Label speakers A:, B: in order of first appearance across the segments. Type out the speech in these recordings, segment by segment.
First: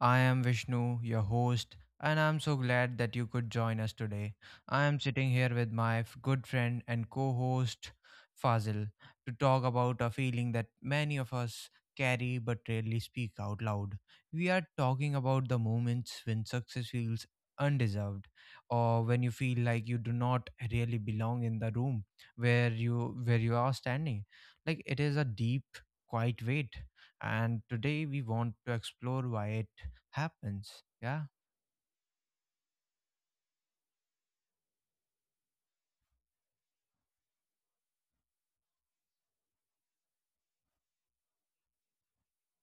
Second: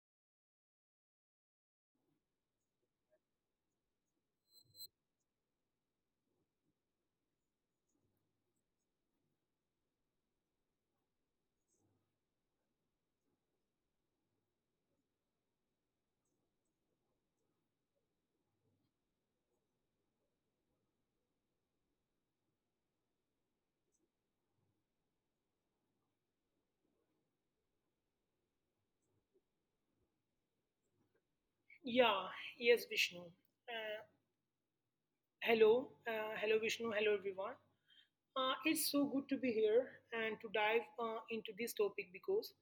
A: I am Vishnu, your host, and I'm so glad that you could join us today. I am sitting here with my good friend and co host, Fazil, to talk about a feeling that many of us carry but rarely speak out loud. We are talking about the moments when success feels undeserved, or when you feel like you do not really belong in the room where you are standing. Like it is a deep, quiet weight, and today we want to explore why it happens. Yeah.
B: Yeah, yes, Vishnu. Hello, Vishnu. Hello, everyone. It's so good to be here and to dive into this topic because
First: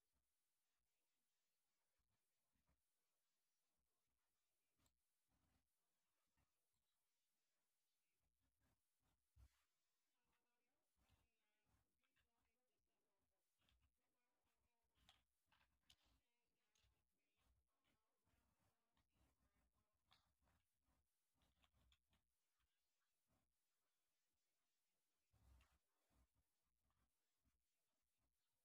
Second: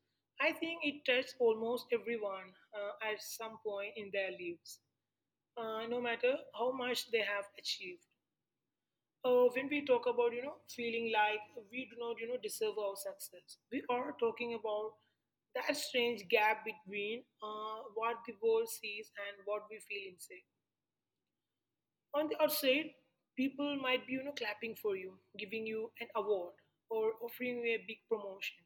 B: I think it touches almost everyone at some point in their lives, no matter how much they have achieved. When we talk about feeling like we do not deserve our success, we are talking about that strange gap between what the world sees and what we feel inside. On the outside, people might be, clapping for you, giving you an award, or offering you a big promotion.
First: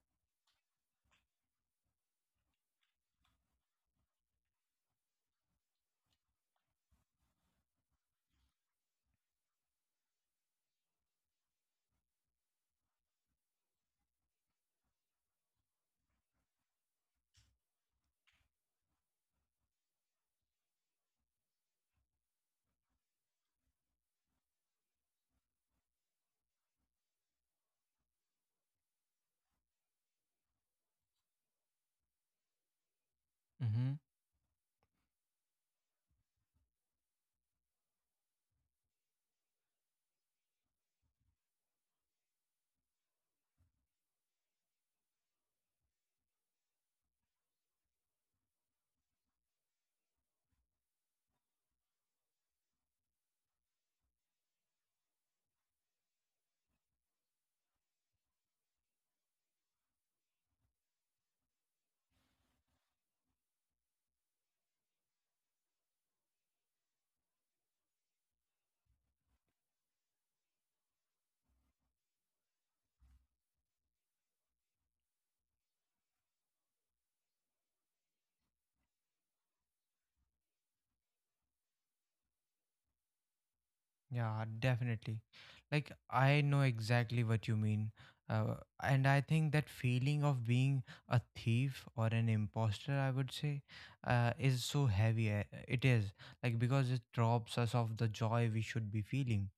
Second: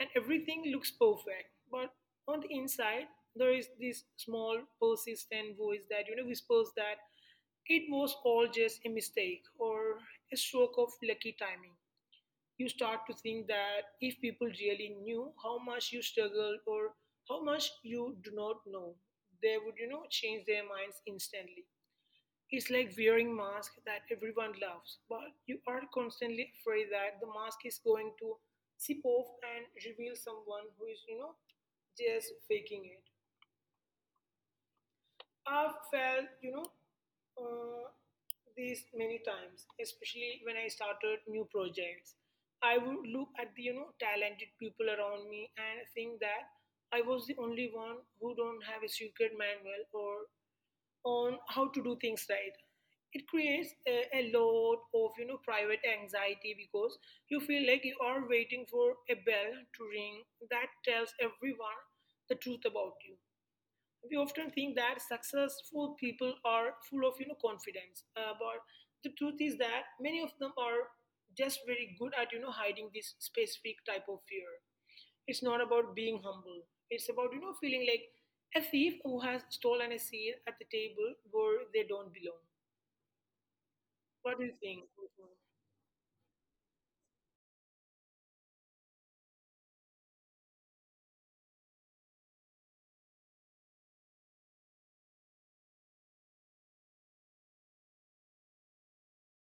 B: And everything looks perfect. But on the inside, there is this small, persistent voice that whispers that it was all just a mistake or a stroke of lucky timing. You start to think that if people really knew how much you struggle or how much you do not know, they would, change their minds instantly. It's like wearing mask that everyone loves, but you are constantly afraid that the mask is going to sip off and reveal someone who is, just faking it.
A: Mm-hmm.
B: I've felt, uh, these many times, especially when I started new projects. I would look at the, talented people around me and think that I was the only one who don't have a secret manual or on how to do things right. It creates a lot of private anxiety because you feel like you are waiting for a bell to ring that tells everyone the truth about you. We often think that successful people are full of confidence, but the truth is that many of them are just very good at hiding this specific type of fear. It's not about being humble. It's about, feeling like a thief who has stolen a seat at the table where they don't belong. What do
A: Yeah,
B: you think?
A: definitely. Like, I know exactly what you mean. Uh, and I think that feeling of being a thief or an imposter, I would say, is so heavy. It is like because it robs us of the joy we should be feeling.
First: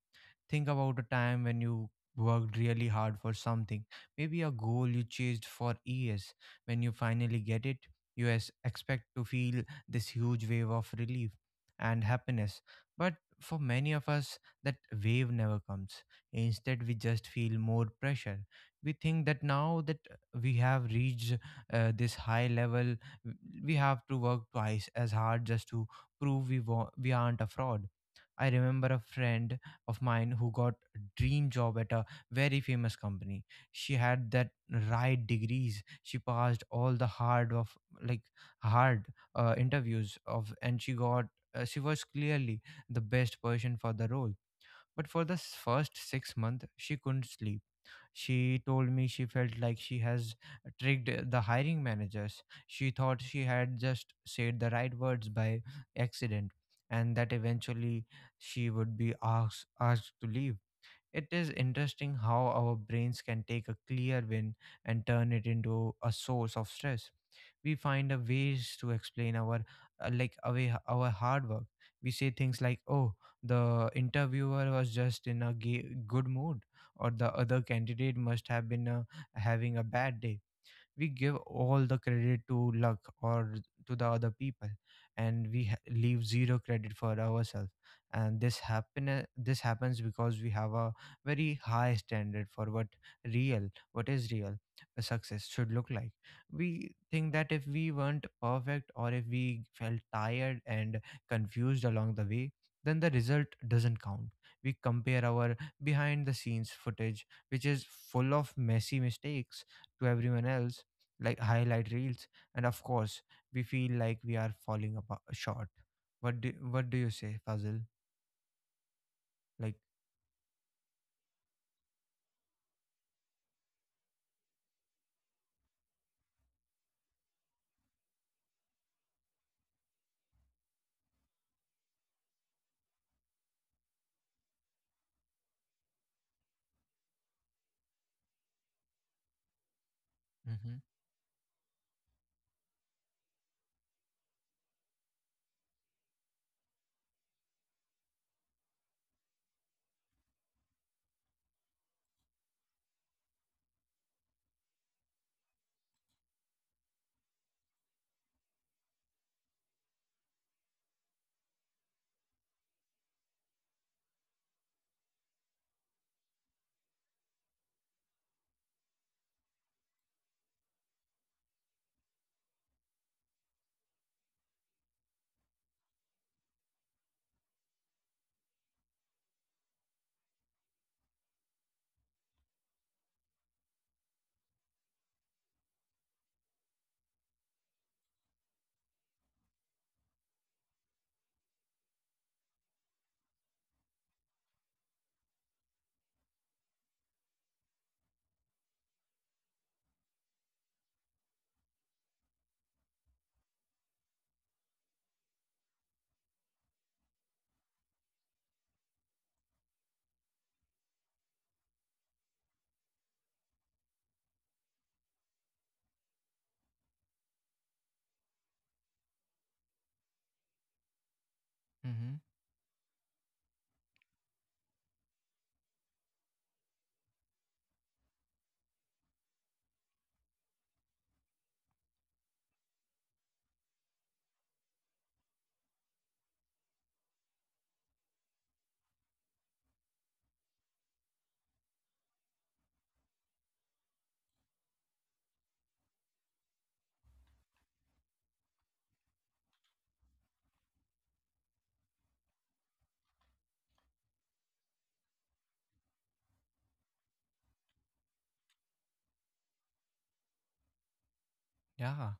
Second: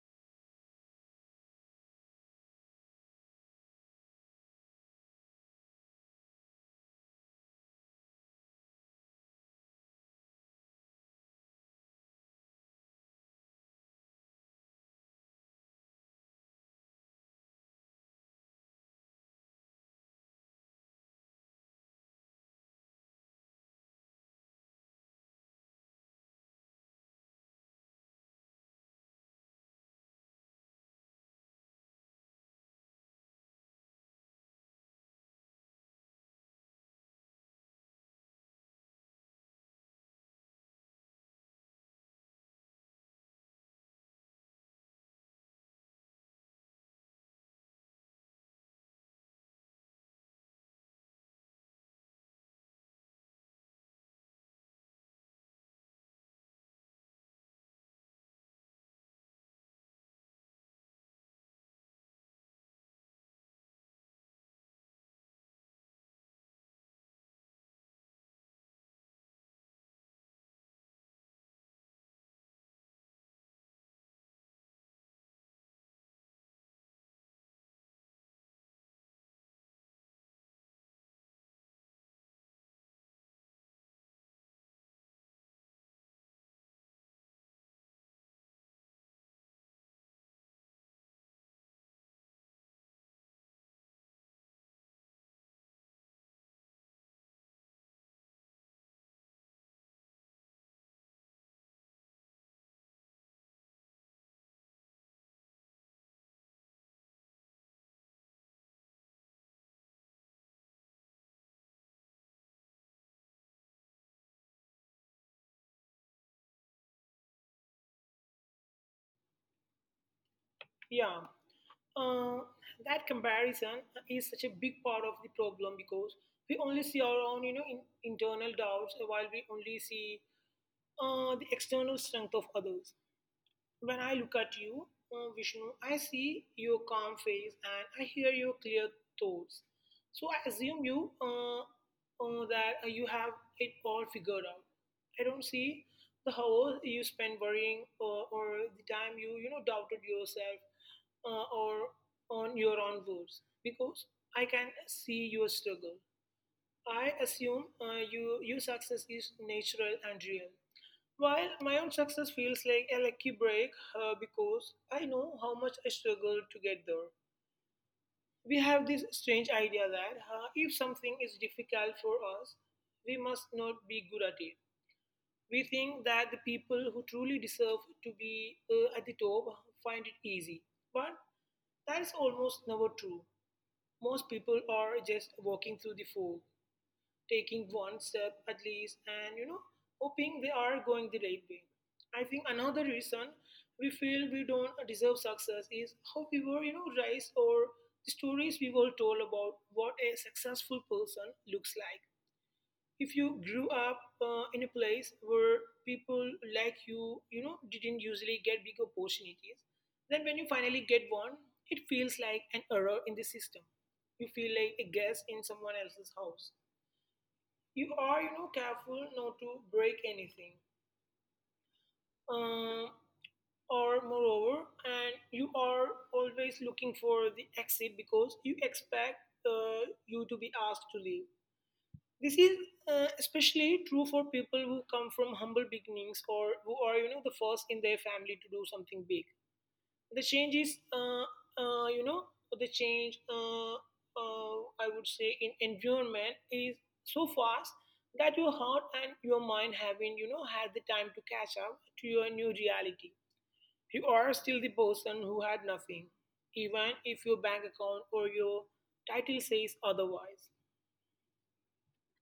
A: Think about a time when you worked really hard for something, maybe a goal you chased for years. When you finally get it, you as expect to feel this huge wave of relief and happiness. But for many of us, that wave never comes. Instead, we just feel more pressure. We think that now that we have reached this high level, w- we have to work twice as hard just to prove we aren't a fraud. I remember a friend of mine who got a dream job at a very famous company. She had that right degrees. She passed all the hard of like hard interviews and she was clearly the best person for the role. But for the first 6 months, she couldn't sleep. She told me she felt like she has tricked the hiring managers. She thought she had just said the right words by accident, and that eventually she would be asked to leave. It is interesting how our brains can take a clear win and turn it into a source of stress. We find a ways to explain our like away our hard work. We say things like, oh, the interviewer was just in a good mood, or the other candidate must have been having a bad day. We give all the credit to luck or to the other people, and we leave zero credit for ourselves. And this happens because we have a very high standard for what real what is real a success should look like. We think that if we weren't perfect, or if we felt tired and confused along the way, then the result doesn't count. We compare our behind the scenes footage, which is full of messy mistakes, to everyone else like highlight reels, and of course, we feel like we are falling apart, short. What do you say, Fazil? Like,
B: Yeah. Uh, that comparison is such a big part of the problem because we only see our own, internal doubts while we only see the external strength of others. When I look at you, Vishnu, I see your calm face and I hear your clear thoughts. So I
A: Mm-hmm.
B: assume you have it all figured out. I don't see the hours you spend worrying or the time you you know doubted yourself or on your own words because I can see your struggle. I assume your success is natural and real. While my own success feels like a lucky break because I know how much I struggled to get there. We have this strange idea that if something is difficult for us, we must not be good at it. We think that the people who truly deserve to be at the top find it easy. But that is almost never true. Most people are just walking through the fog, taking one step at least and hoping they are going the right way. I think another reason we feel we don't deserve success is how we were raised or the stories we were told about what a successful person looks like. If you grew up in a place where people like you know didn't usually get big opportunities, then when you finally get one it feels like an error in the system. You feel like a guest in someone else's house. You are, careful not to break anything,
A: Mm-hmm.
B: um, or moreover, and you are always looking for the exit because you expect you to be asked to leave. This is especially true for people who come from humble beginnings or who are the first in their family to do something big. The change is you know The change I would say in environment is so fast that your heart and your mind haven't had the time to catch up to your new reality. You are still the person who had nothing, even if your bank account or your title says otherwise.
A: Yeah.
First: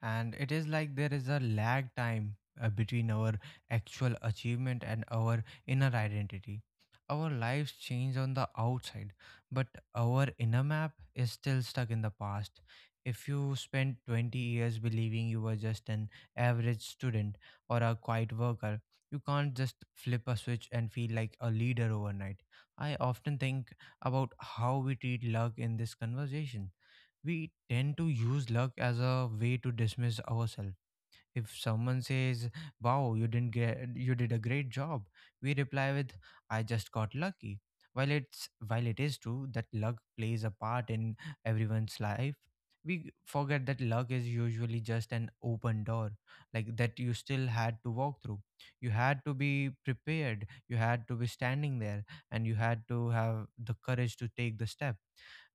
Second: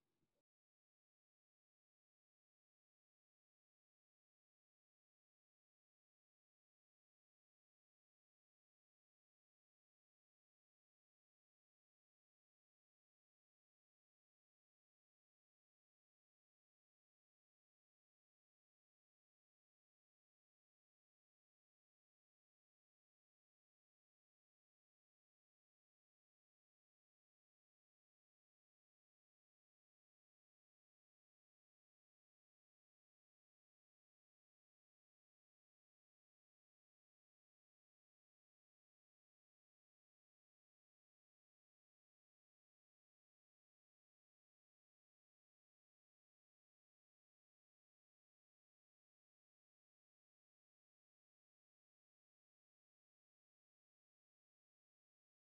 A: And it is like there is a lag time between our actual achievement and our inner identity. Our lives change on the outside, but our inner map is still stuck in the past. If you spent 20 years believing you were just an average student or a quiet worker, you can't just flip a switch and feel like a leader overnight. I often think about how we treat luck in this conversation. We tend to use luck as a way to dismiss ourselves. If someone says, wow, you didn't get you did a great job, we reply with, I just got lucky. While it is true that luck plays a part in everyone's life, we forget that luck is usually just an open door, like that you still had to walk through. You had to be prepared, you had to be standing there, and you had to have the courage to take the step.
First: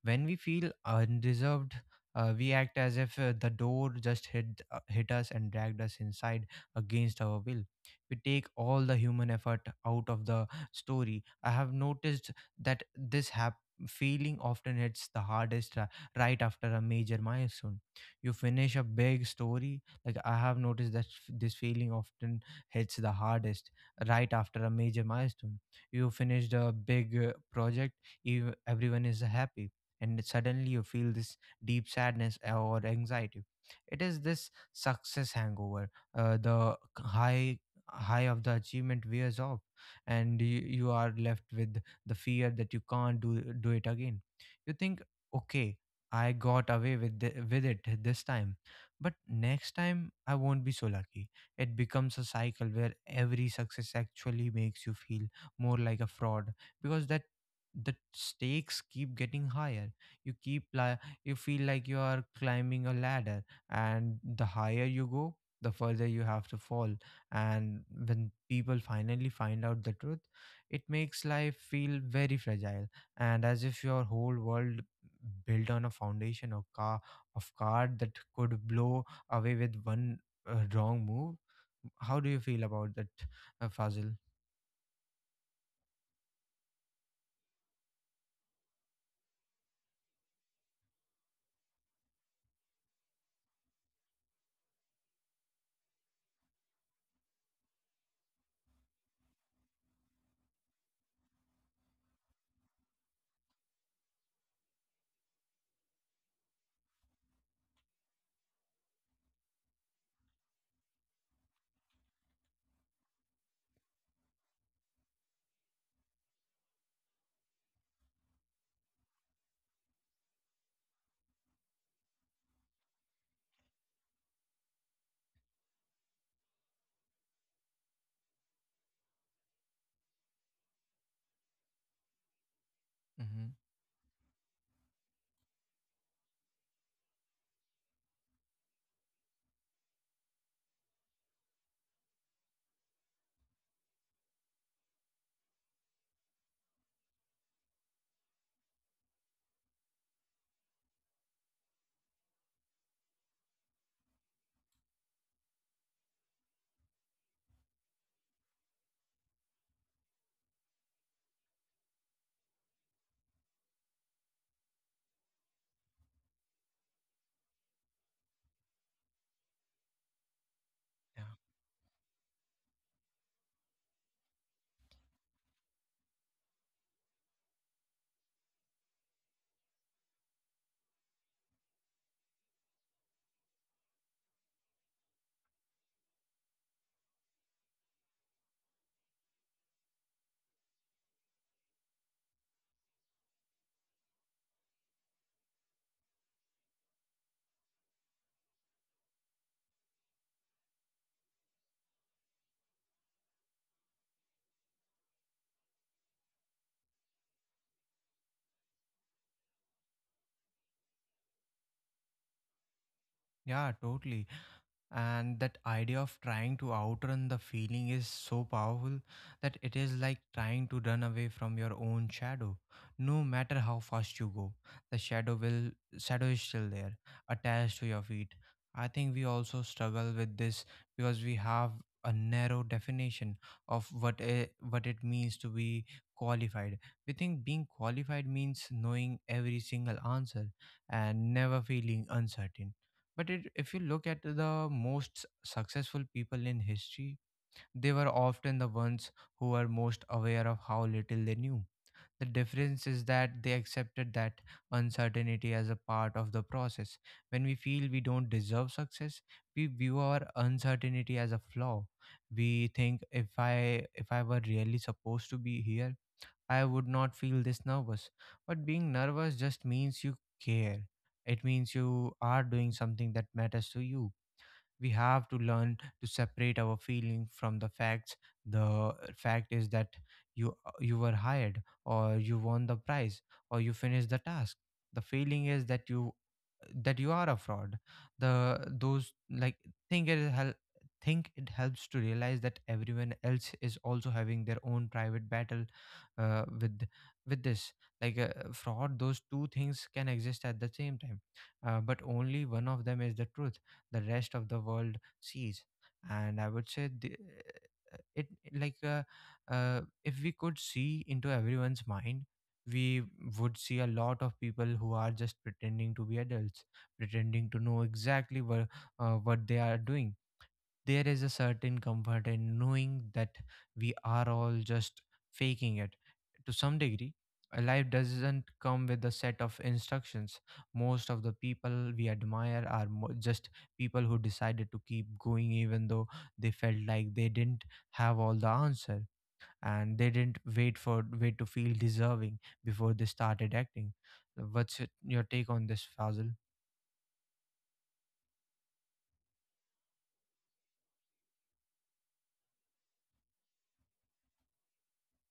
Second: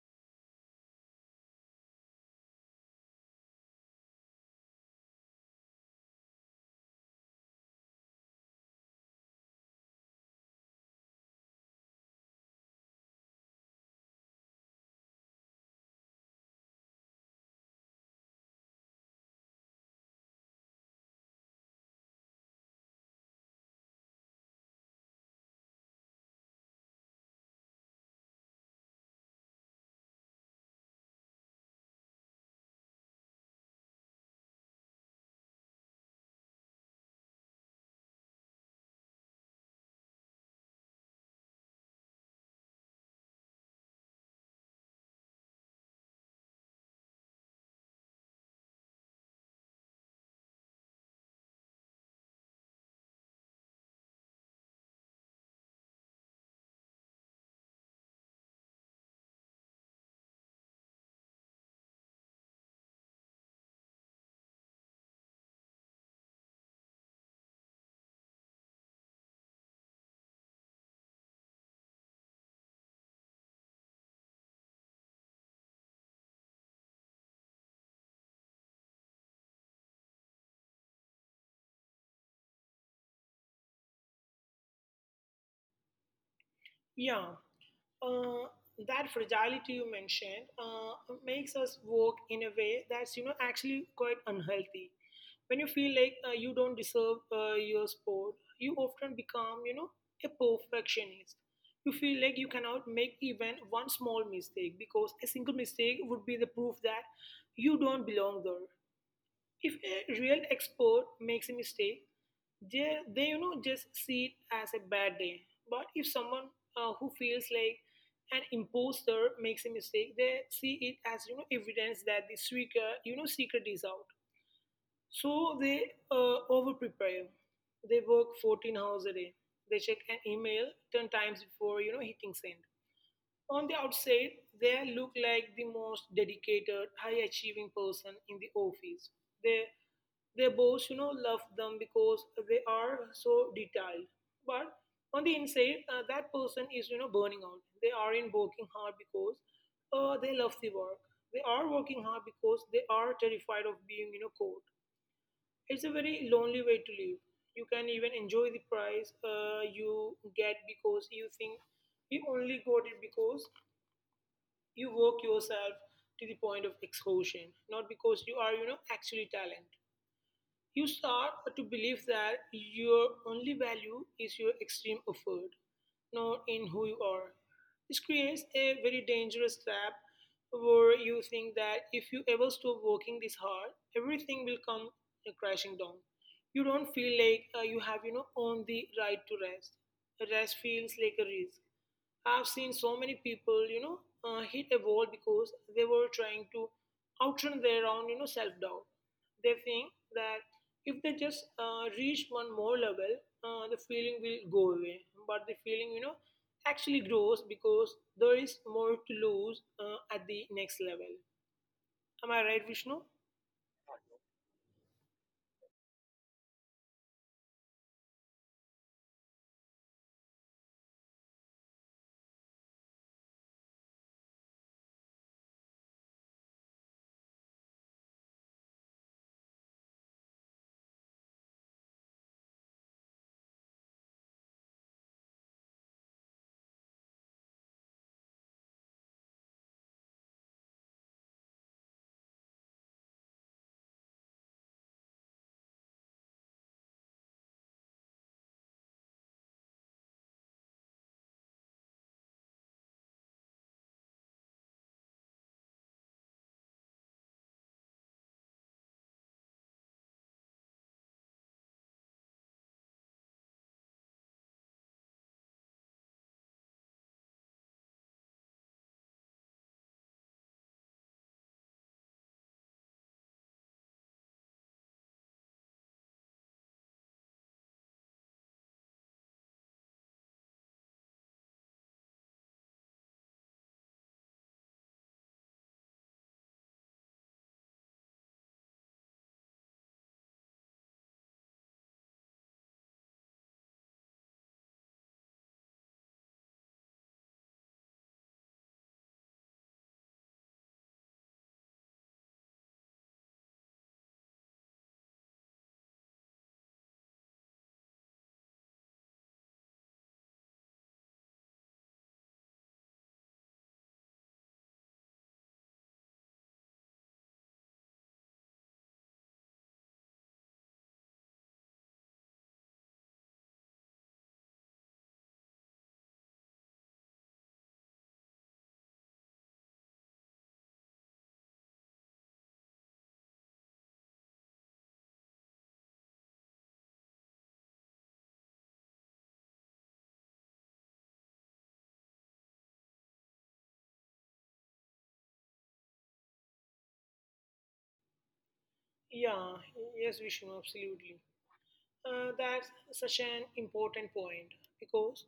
A: When we feel undeserved, we act as if the door just hit us and dragged us inside against our will. We take all the human effort out of the story. I have noticed that this feeling often hits the hardest right after a major milestone. You finish a big story, like I have noticed that this feeling often hits the hardest right after a major milestone. You finished a big project, everyone is happy, and suddenly you feel this deep sadness or anxiety. It is this success hangover. The high high of the achievement wears off, and you are left with the fear that you can't do it again. You think, okay, I got away with it this time, but next time I won't be so lucky. It becomes a cycle where every success actually makes you feel more like a fraud, because that the stakes keep getting higher. you keep li- you feel like you are climbing a ladder, and the higher you go, the further you have to fall. And when people finally find out the truth, it makes life feel very fragile, and as if your whole world built on a foundation of card that could blow away with one wrong move. How do you feel about that, Fazil?
B: Yeah. Uh, that fragility you mentioned makes us work in a way that's actually quite unhealthy. When you feel like you don't deserve your sport, you often become, a perfectionist. You feel like you cannot make even one small mistake because a single mistake would be the proof that you don't belong there. If a real expert makes a mistake, they just see it as a bad day. But if someone who feels like an imposter makes a mistake, they see it as evidence that the secret you know secret is out. So they over prepare. They work 14 hours a day. They check an email 10 times before, hitting send.
A: Mm-hmm.
B: On the outside, they look like the most dedicated, high achieving person in the office. They, their boss, love them because they are so detailed. But on the inside, that person is, burning out. They aren't working hard because they love the work. They are working hard because they are terrified of being, cold. It's a very lonely way to live. You can even enjoy the price you get because you think you only got it because you work yourself to the point of exhaustion, not because you are, actually talent. You
A: yeah
B: start to believe that your only value is your extreme effort, not in who you are. This creates a very dangerous trap where you think that if you ever stop working this hard, everything will come crashing down. You don't feel like you have, owned the right to rest. Rest feels like a risk. I've seen so many people, hit a wall because they were trying to outrun their own, self doubt. They think that if they just reach one more level, the feeling will go away. But the feeling, actually grows because there is more to lose at the next level. Am I right, Vishnu?
A: yeah totally. And that idea of trying to outrun the feeling is so powerful that it is like trying to run away from your own shadow. No matter how fast you go, the shadow will shadow is still there, attached to your feet. I think we also struggle with this because we have a narrow definition of what it means to be qualified. We think being qualified means knowing every single answer and never feeling uncertain, but if you look at the most successful people in history, they were often the ones who were most aware of how little they knew. The difference is that they accepted that uncertainty as a part of the process. When we feel we don't deserve success, we view our uncertainty as a flaw. We think, if I were really supposed to be here, I would not feel this nervous. But being nervous just means you care. It means you are doing something that matters to you. We have to learn to separate our feeling from the facts. The fact is that you were hired, or you won the prize, or you finished the task. The feeling is that you are a fraud. The Those, like, think it hel- think it helps to realize that everyone else is also having their own private battle uh, with with this like fraud. Those two things can exist at the same time, but only one of them is the truth the rest of the world sees. And I would say the, it like if we could see into everyone's mind, we would see a lot of people who are just pretending to be adults, pretending to know exactly what they are doing. There is a certain comfort in knowing that we are all just faking it to some degree. Life doesn't come with a set of instructions. Most of the people we admire are just people who decided to keep going even though they felt like they didn't have all the answer, and they didn't wait to feel deserving before they started acting. What's your take on this, Fazil?
B: Yeah, yes, Vishnu, absolutely. That's such an important point because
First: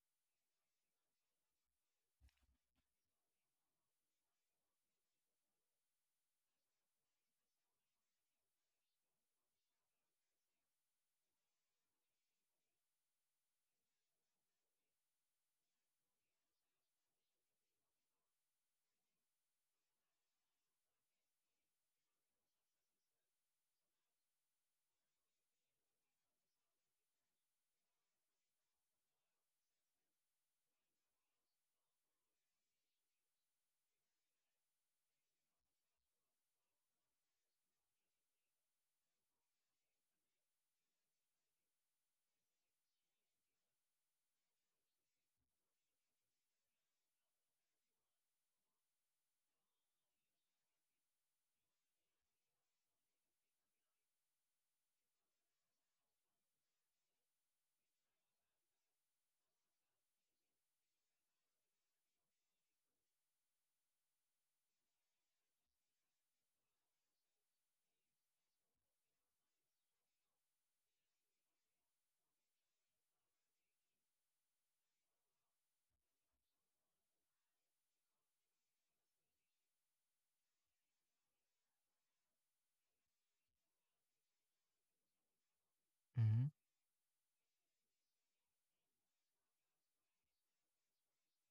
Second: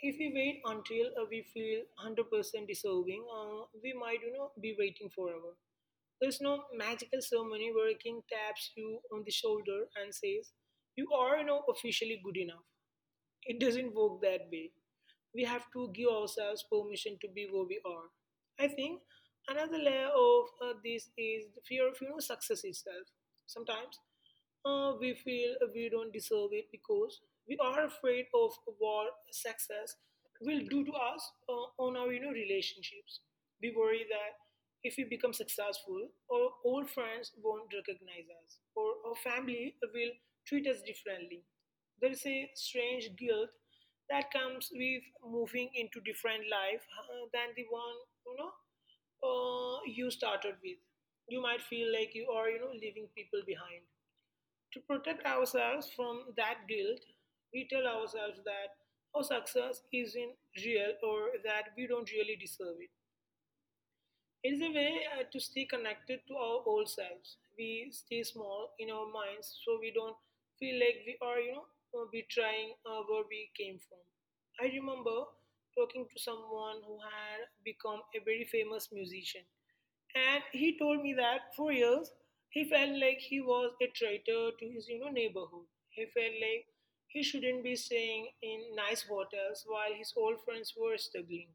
B: if we wait until we feel 100% deserving, we might, be waiting forever. There's no magical ceremony where a king taps you on the shoulder and says, "You are, officially good enough." It doesn't work that way. We have to give ourselves permission to be where we are. I think another layer of this is the fear of success itself. Sometimes we feel we don't deserve it because we are afraid of what success will do to us on our relationships. We worry that if we become successful, our old friends won't recognize us, or our family will treat us differently. There is a strange guilt that comes with moving into different life than the one you know you started with. You might feel like you are leaving people behind. To protect ourselves from that guilt, we tell ourselves that our success isn't real or that we don't really deserve it. It is a way to stay connected to our old selves. We stay small in our minds so we don't feel like we are, betraying where we came from. I remember talking to someone who had become a very famous musician. And he told me that for years he felt like he was a traitor to his, neighborhood. He felt
A: Hmm.
B: like he shouldn't be staying in nice hotels while his old friends were struggling.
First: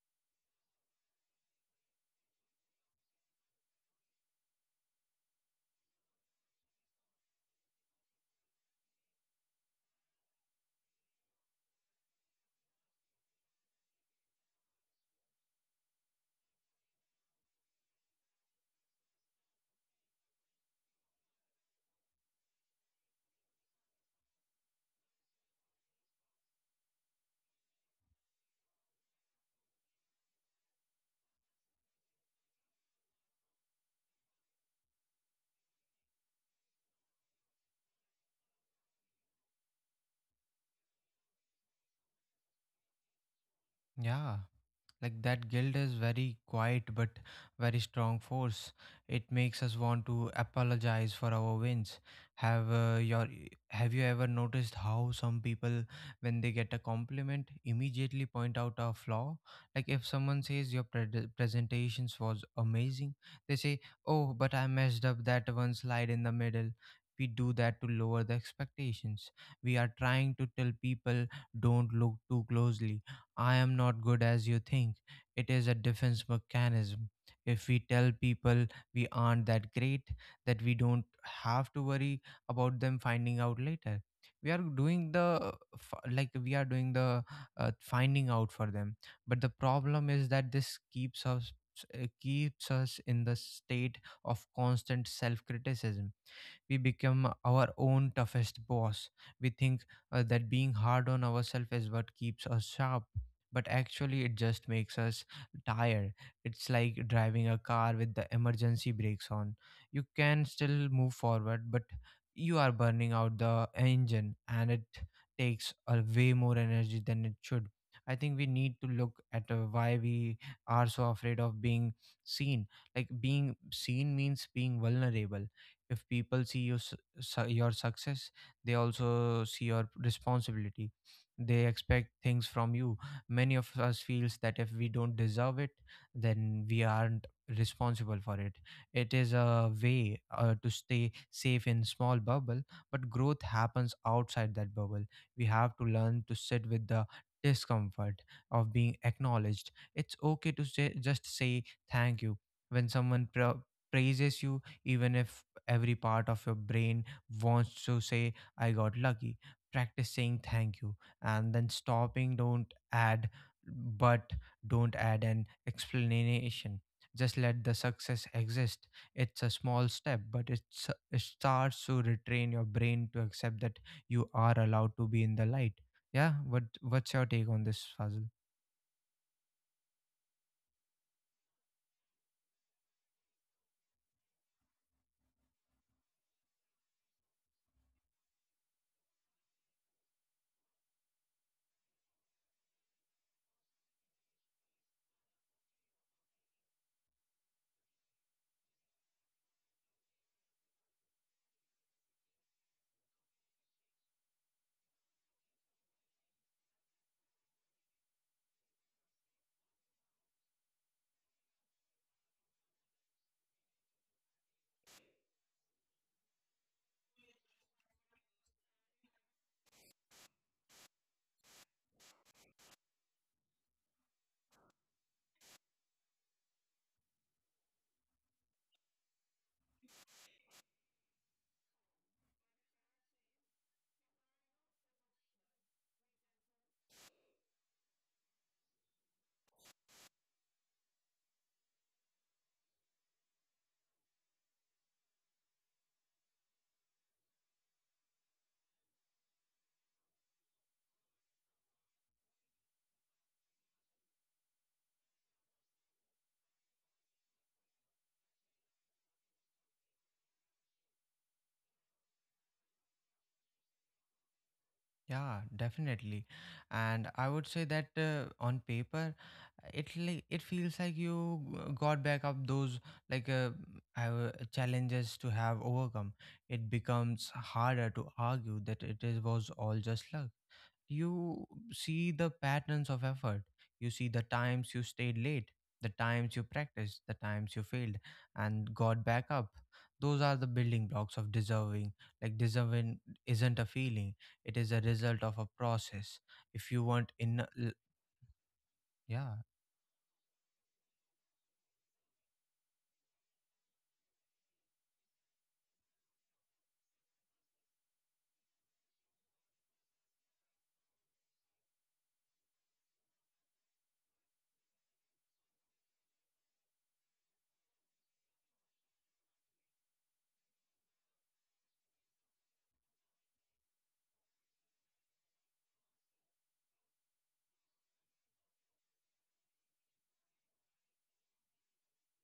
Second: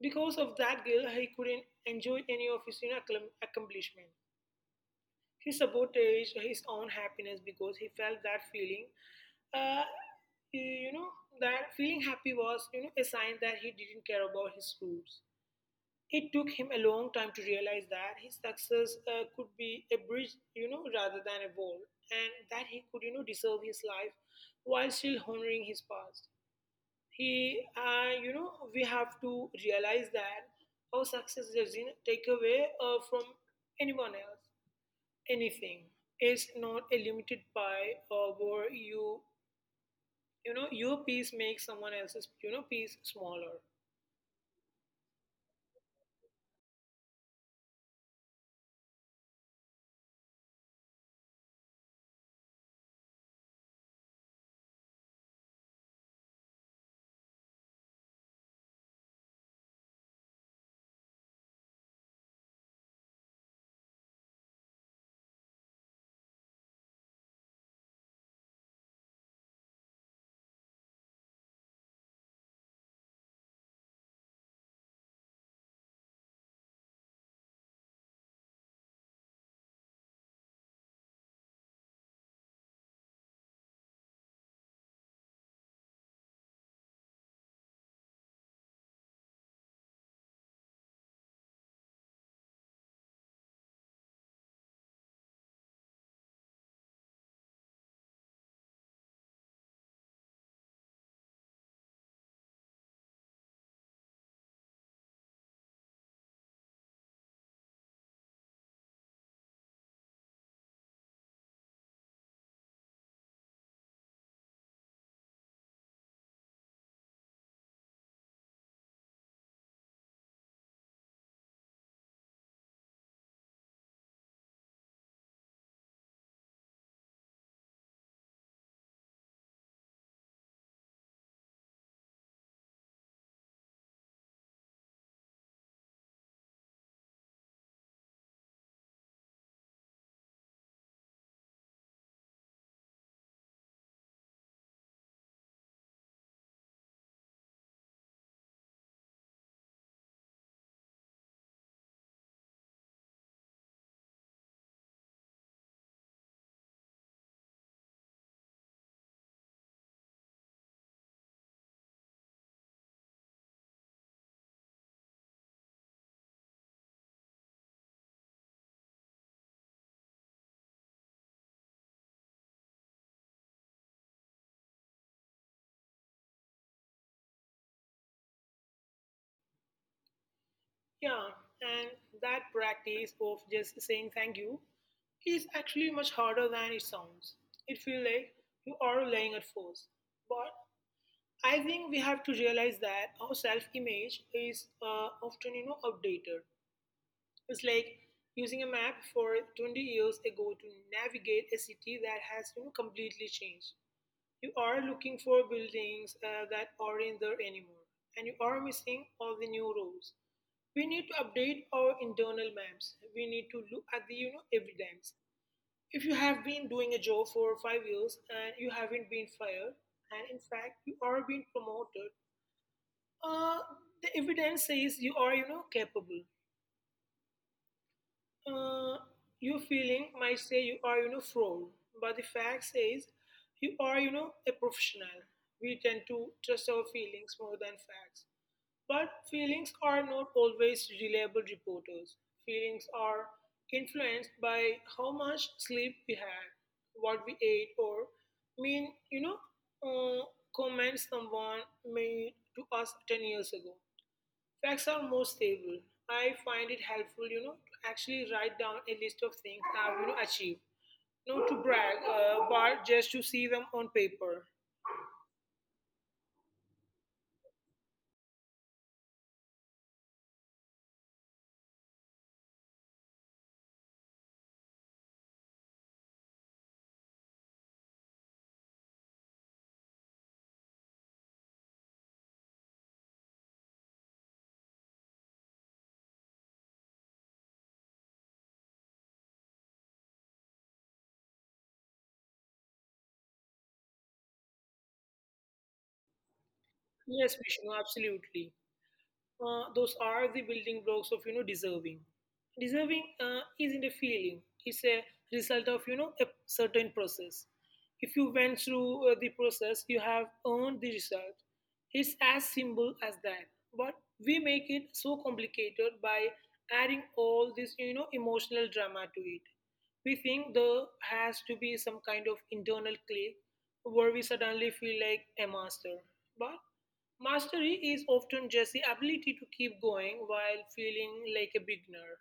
B: Because of that girl, he couldn't enjoy any of his, accomplishment. He sabotaged his own happiness because he felt that feeling, uh, you know, that feeling happy was, a sign that he didn't care about his roots. It took him a long time to realize that his success could be a bridge, rather than a wall, and that he could, deserve his life while still honoring his past. He we have to realize that our success doesn't take away from anyone else anything is not a limited by where you know your piece makes someone else's piece smaller.
A: Yeah. Like, that guilt is very quiet but very strong force. It makes us want to apologize for our wins. Have uh, your have you ever noticed how some people, when they get a compliment, immediately point out a flaw? Like, if someone says your presentations was amazing, they say, "Oh, but I messed up that one slide in the middle." We do that to lower the expectations. We are trying to tell people, don't look too closely, I am not good as you think. It is a defense mechanism. If we tell people we aren't that great, that we don't have to worry about them finding out later, we are doing the f- like we are doing the finding out for them. But the problem is that this keeps us it keeps us in the state of constant self-criticism. We become our own toughest boss. We think that being hard on ourselves is what keeps us sharp, but actually it just makes us tired. It's like driving a car with the emergency brakes on. You can still move forward, but you are burning out the engine, and it takes a way more energy than it should. I think we need to look at why we are so afraid of being seen, like being seen means being vulnerable. If people see your success, they also see your responsibility. They expect things from you. Many of us feels that if we don't deserve it, then we aren't responsible for it. It is a way to stay safe in small bubble, but growth happens outside that bubble. We have to learn to sit with the discomfort of being acknowledged. It's okay to say, just say thank you when someone praises you, even if every part of your brain wants to say I got lucky. Practice saying thank you and then stopping. Add but don't add an explanation. Just let the success exist. It's a small step, but it starts to retrain your brain to accept that you are allowed to be in the light. Yeah, what's your take on this, Fazil?
B: Yeah, and that practice of just saying thank you is actually much harder than it sounds. It feels like you are laying at force, but I think we have to realize that our self-image is, often, outdated. It's like using a map for 20 years ago to navigate a city that has, completely changed. You are looking for buildings that aren't there anymore, and you are missing all the new roads. We need to update our internal maps. We need to look at the evidence. If you have been doing a job for 5 years and you haven't been fired, and in fact you are being promoted, uh, the evidence says you are capable. Uh, your feeling might say you are fraud, but the fact says you are a professional. We tend to trust our feelings more than facts. But feelings are not always reliable reporters. Feelings are influenced by how much sleep we had, what we ate, or mean, uh, comments someone made to us 10 years ago. Facts are more stable. I find it helpful to actually write down a list of things I've achieved. Not to brag, but just to see them on paper.
A: Yeah, definitely. And I would say that on paper, it feels like you got back up those like uh, challenges to have overcome. It becomes harder to argue that it was all just luck. You see the patterns of effort, you see the times you stayed late, the times you practiced, the times you failed and got back up. Those are the building blocks of deserving. Deserving isn't a feeling, it is a result of a process if you want
B: Yes,
A: in.
B: Vishnu, absolutely.
A: Yeah.
B: Those are the building blocks of Deserving isn't a feeling, it's a result of a certain process. If you went through the process, you have earned the result. It's as simple as that. But we make it so complicated by adding all this emotional drama to it. We think there has to be some kind of internal click where we suddenly feel like a master. But mastery is often just the ability to keep going while feeling like a beginner.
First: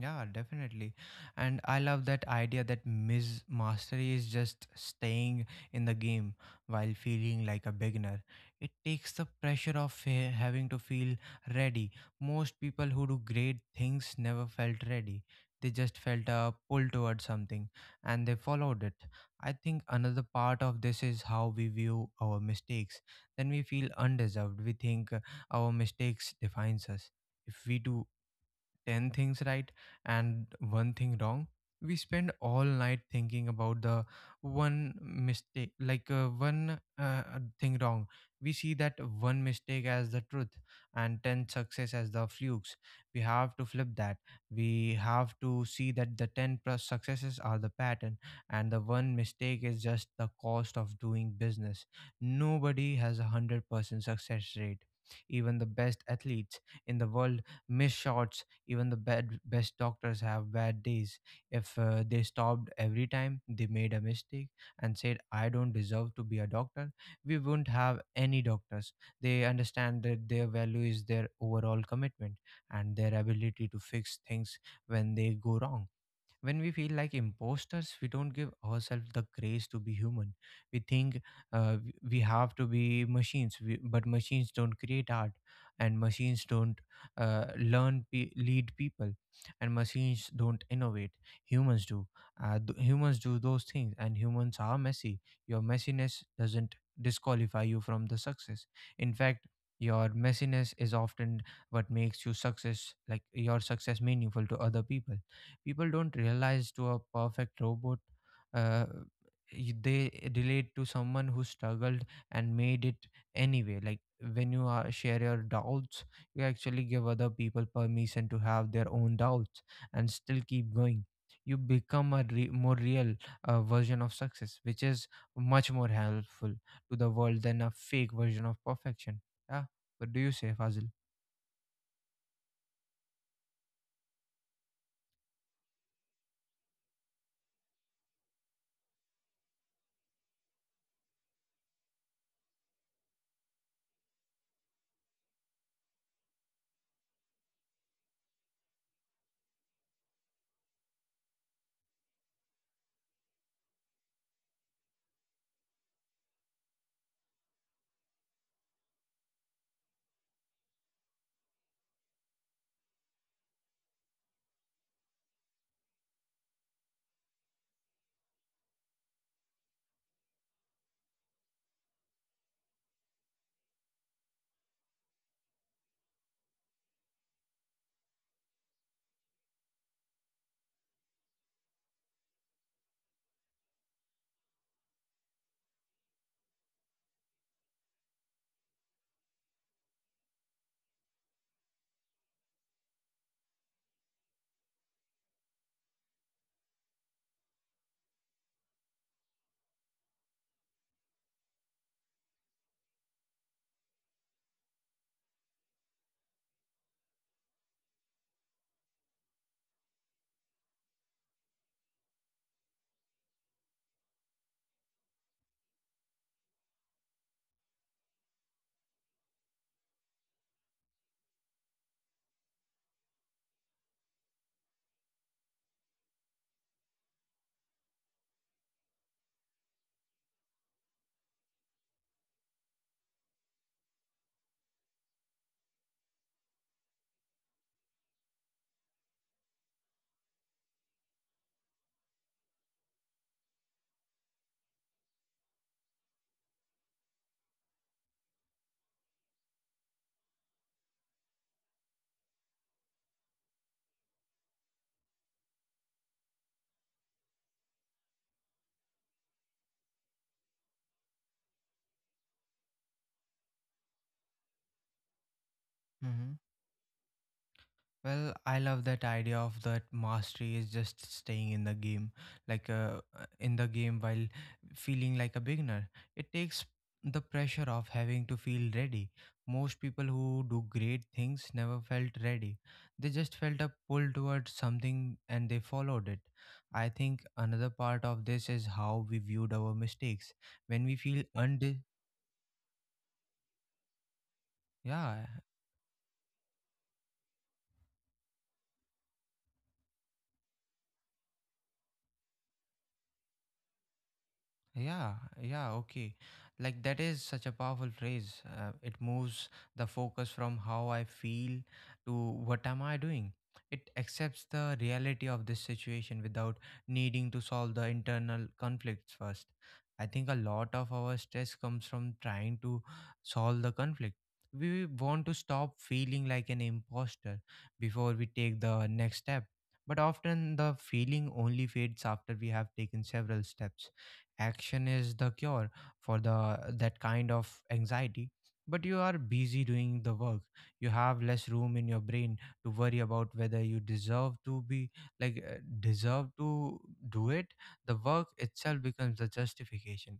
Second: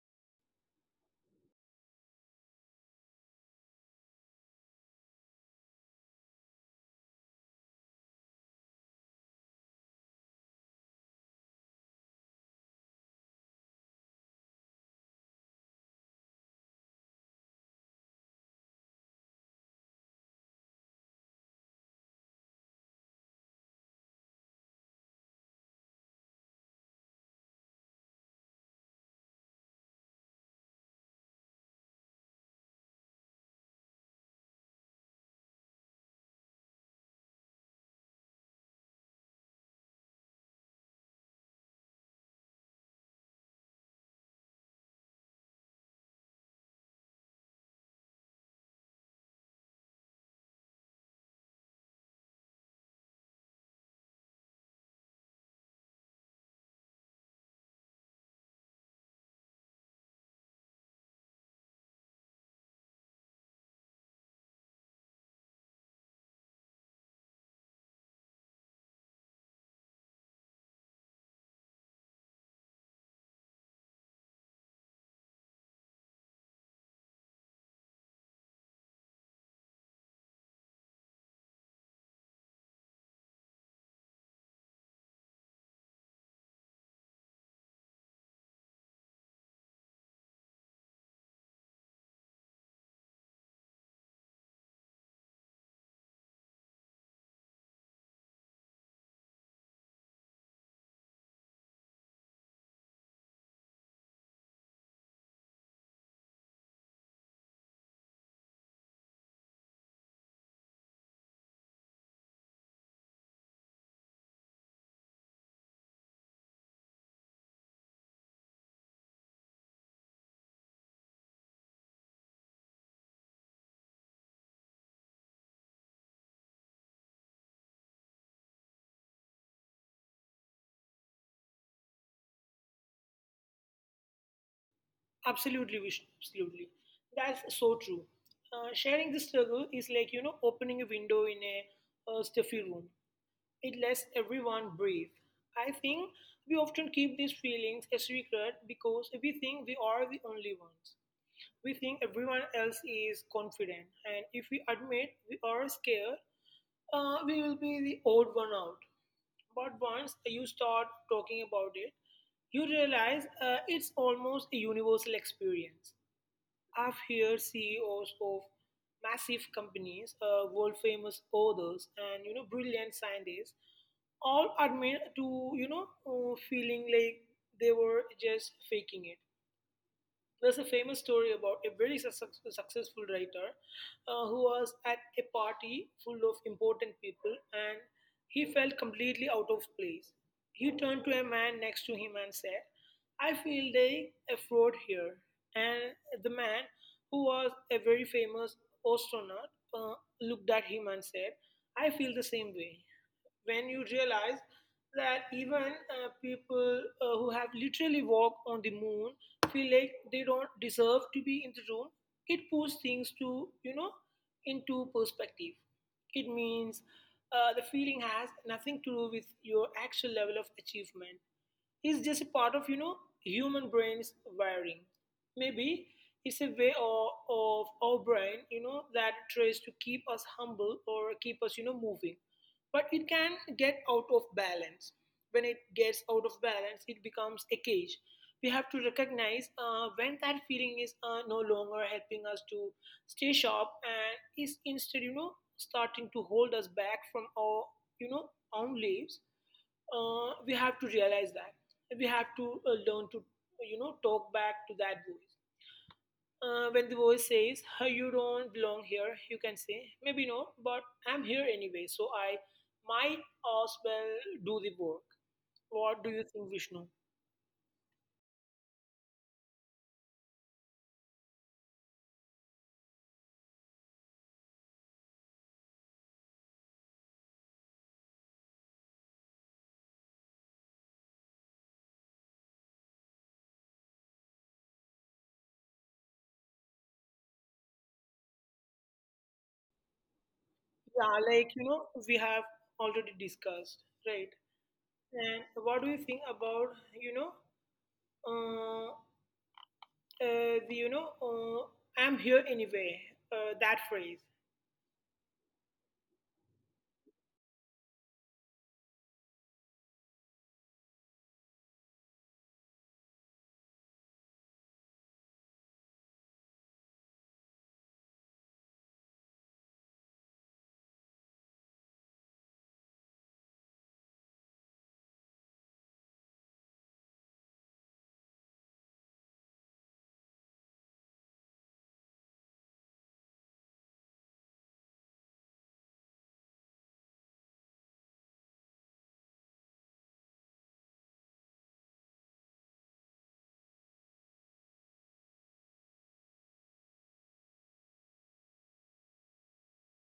A: Yeah, definitely. And I love that idea that Ms. Mastery is just staying in the game while feeling like a beginner. It takes the pressure of having to feel ready. Most people who do great things never felt ready. They just felt a pull towards something and they followed it. I think another part of this is how we view our mistakes. Then we feel undeserved. We think our mistakes defines us. If we do 10 things right and one thing wrong, we spend all night thinking about the one mistake, like one thing wrong. We see that one mistake as the truth and 10 success as the flukes. We have to flip that. We have to see that the 10 plus successes are the pattern and the one mistake is just the cost of doing business. Nobody has a 100% success rate. Even the best athletes in the world miss shots. Even the best doctors have bad days. If they stopped every time they made a mistake and said, "I don't deserve to be a doctor," we wouldn't have any doctors. They understand that their value is their overall commitment and their ability to fix things when they go wrong. When we feel like imposters, we don't give ourselves the grace to be human. We think we have to be machines, but machines don't create art, and machines don't lead people, and machines don't innovate. Humans do. Humans do those things, and humans are messy. Your messiness doesn't disqualify you from the success. In fact, your messiness is often what makes your success meaningful to other people. People don't realize to a perfect robot. Uh, y- they relate to someone who struggled and made it anyway. Like, when share your doubts, you actually give other people permission to have their own doubts and still keep going. You become a more real version of success, which is much more helpful to the world than a fake version of perfection. Yeah, what do you say, Fazil?
B: Absolutely, Vishnu, absolutely. That's so true. Sharing the struggle is like opening a window in a stuffy room. It lets everyone breathe. I think we often keep these feelings a secret because we think we are the only ones. We think everyone else is confident, and if we admit we are scared, we will be the odd one out. But once you start talking about it, you realize it's almost a universal experience. I've heard CEOs of massive companies, world famous authors, and brilliant scientists, all admit to feeling like they were just faking it. There's a famous story about a very successful writer who was at a party full of important people, and he felt completely out of place. He turned to a man next to him and said, "I feel like a fraud here." And the man, who was a very famous astronaut, looked at him and said, "I feel the same way." When you realize that even people who have literally walked on the moon feel like they don't deserve to be in the room, it puts things to into perspective. It means the feeling has nothing to do with your actual level of achievement. It's just a part of human brain's wiring. Maybe it's a way of our brain, that tries to keep us humble or keep us moving. But it can get out of balance. When it gets out of balance, it becomes a cage. We have to recognize when that feeling is no longer helping us to stay sharp and is instead starting to hold us back from our you know own lives. We have to realize that we have to learn to talk back to that voice when the voice says, "Huh, you don't belong here," you can say, "Maybe not, but I'm here anyway, so I might as well do the work." What do you think, Vishnu?
A: Well, I love that idea of that mastery is just staying in the game, while feeling like a beginner. It takes the pressure of having to feel ready. Most people who do great things never felt ready. They just felt a pull towards something and they followed it. I think another part of this is how we viewed our mistakes. When we
B: Yeah,
A: feel
B: like
A: undi-
B: we have already discussed, right?
A: Yeah.
B: And what do you think about you know, uh, the "I'm here anyway." That phrase.
A: Yeah, yeah, okay. Like that is such a powerful phrase. It moves the focus from how I feel to what am I doing. It accepts the reality of this situation without needing to solve the internal conflicts first. I think a lot of our stress comes from trying to solve the conflict. We want to stop feeling like an imposter before we take the next step. But often the feeling only fades after we have taken several steps. Action is the cure for the that kind of anxiety. But you are busy doing the work, you have less room in your brain to worry about whether you like uh, deserve to do it. The work itself becomes the justification.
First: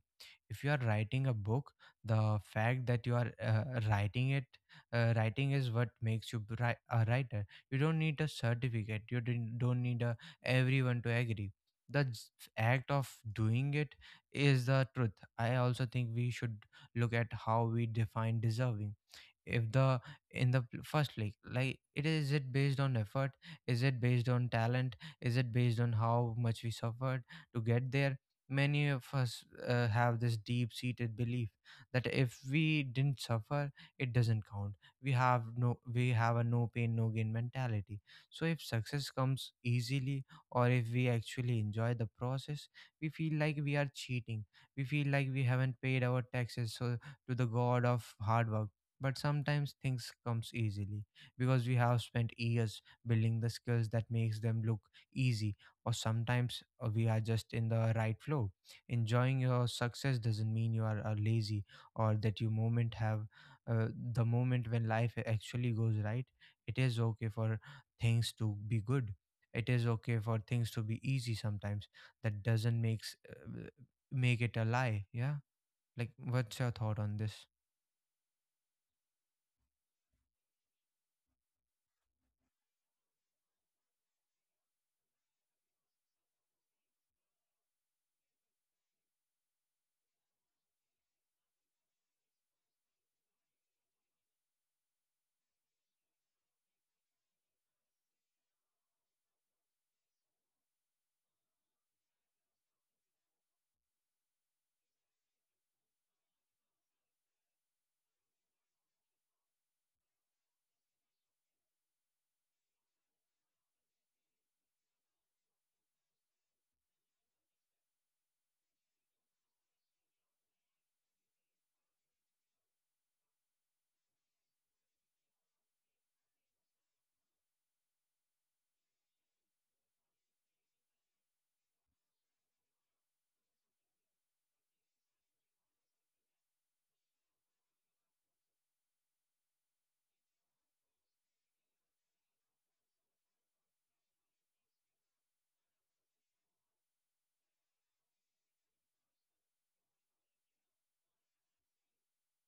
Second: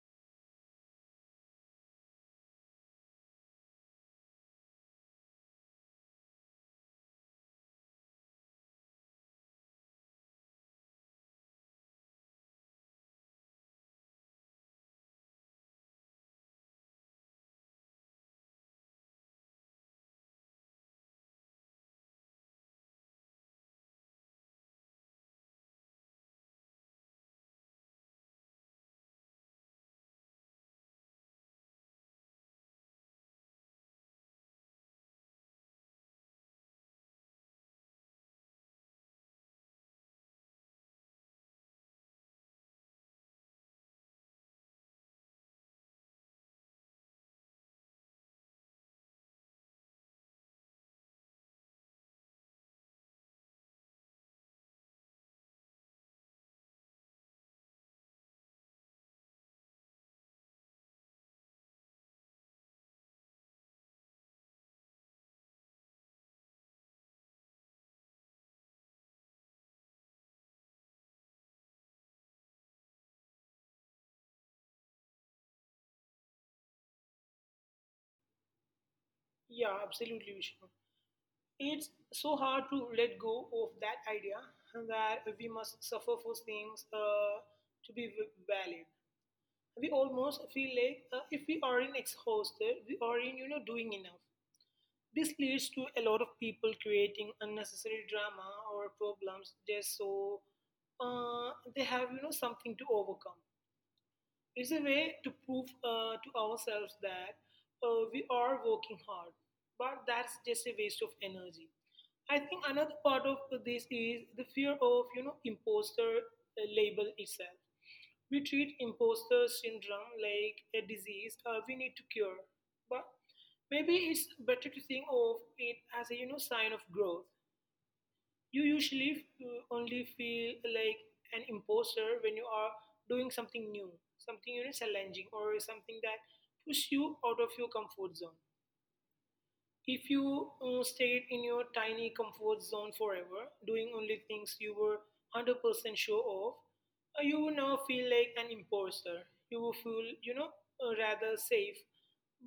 A: If you are writing a book, the fact that you are writing it writing is what makes you a writer. You don't need a certificate, you don't need everyone to agree. The act of doing it is the truth. I also think we should look at how we define deserving. If the In the first league, like, it is it based on effort? Is it based on talent? Is it based on how much we suffered to get there? Many of us have this deep seated belief that if we didn't suffer, it doesn't count. We have a no pain no gain mentality. So if success comes easily, or if we actually enjoy the process, we feel like we are cheating. We feel like we haven't paid our taxes, so to the god of hard work. But sometimes things comes easily because we have spent years building the skills that makes them look easy. Or sometimes we are just in the right flow. Enjoying your success doesn't mean you are lazy, or that you moment have uh, the moment when life actually goes right. It is okay for things to be good. It is okay for things to be easy sometimes. That doesn't make it a lie. Yeah. Like, what's your thought on this?
B: Yeah, absolutely, Vishnu. It's so hard to let go of that idea that we must suffer for things to be valid. We almost feel like if we aren't exhausted, we aren't doing enough. This leads to a lot of people creating unnecessary drama or problems just so uh, they have something to overcome. It's a way to prove to ourselves that we are working hard, but that's just a waste of energy. I think another part of this is the fear of imposter label itself. We treat imposter syndrome like a disease we need to cure, but maybe it's better to think of it as a sign of growth. You usually only feel like an imposter when you are doing something new, something challenging, or something that pushes you out of your comfort zone. If you stayed in your tiny comfort zone forever, doing only things you were 100% sure of, you would now feel like an imposter. You would feel rather safe,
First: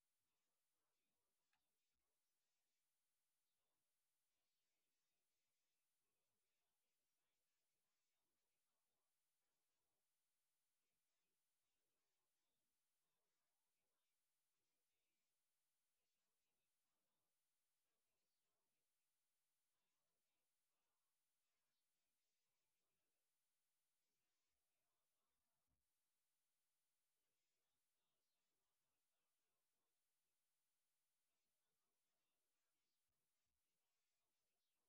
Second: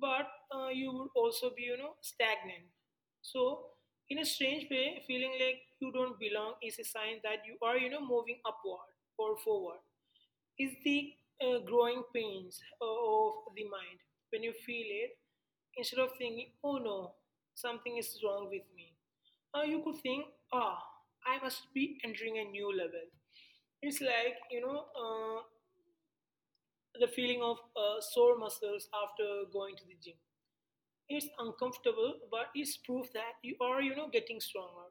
B: but you would also be stagnant. So, in a strange way, feeling like you don't belong is a sign that you are moving upward or forward. Is the growing pains of the mind. When you feel it, instead of thinking, "Oh no, something is wrong with me," you could think, "Ah, I must be entering a new level." It's like the feeling of sore muscles after going to the gym. It's uncomfortable, but it's proof that you are getting stronger.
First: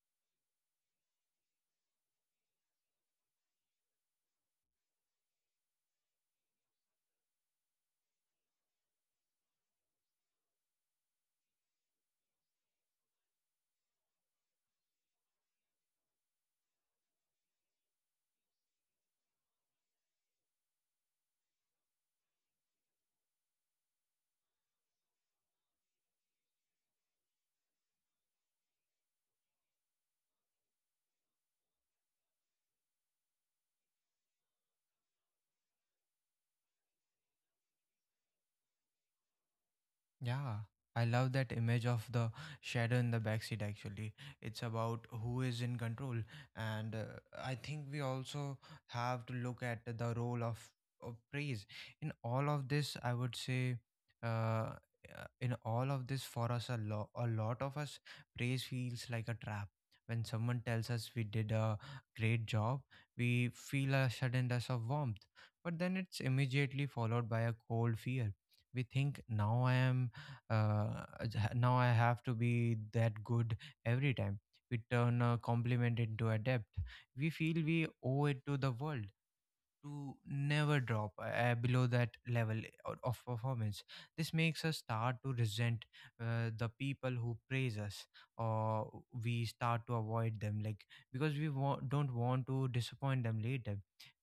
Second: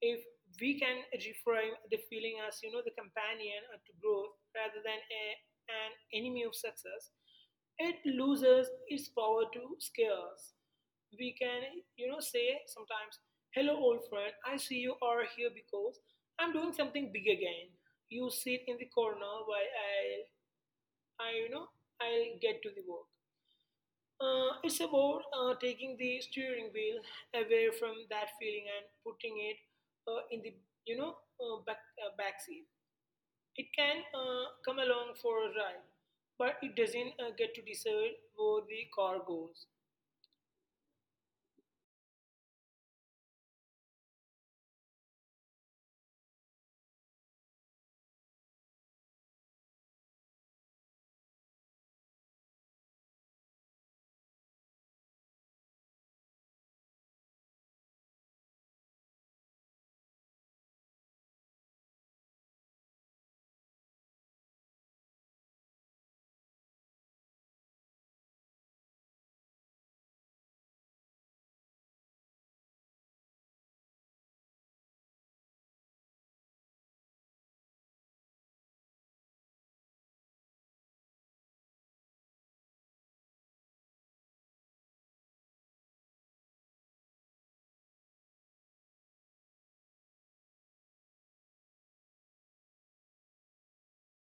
B: If we can reframe the feeling as the companion to growth rather than an enemy of success, it loses its power to scare us. We can say sometimes, "Hello, old friend, I see you are here because I'm doing something big again. You sit in the corner while I you know, I'll get to the work." It's about taking the steering wheel away from that feeling and putting it in the you know uh, back uh, back seat. It can come along for a ride, but it doesn't get to decide where the car goes.
A: Yeah, I love that image of the shadow in the backseat, actually. It's about who is in control. And I think we also have to look at the role of praise. In all of this, I would say, uh, uh, in all of this, for us, a lot of us, praise feels like a trap. When someone tells us we did a great job, we feel a sudden rush of warmth. But then it's immediately followed by a cold fear. We think, now I have to be that good every time. We turn a compliment into a debt. We feel we owe it to the world to never drop below that level of performance. This makes us start to resent the people who praise us, or we start to avoid them, like, because we don't want to disappoint them later.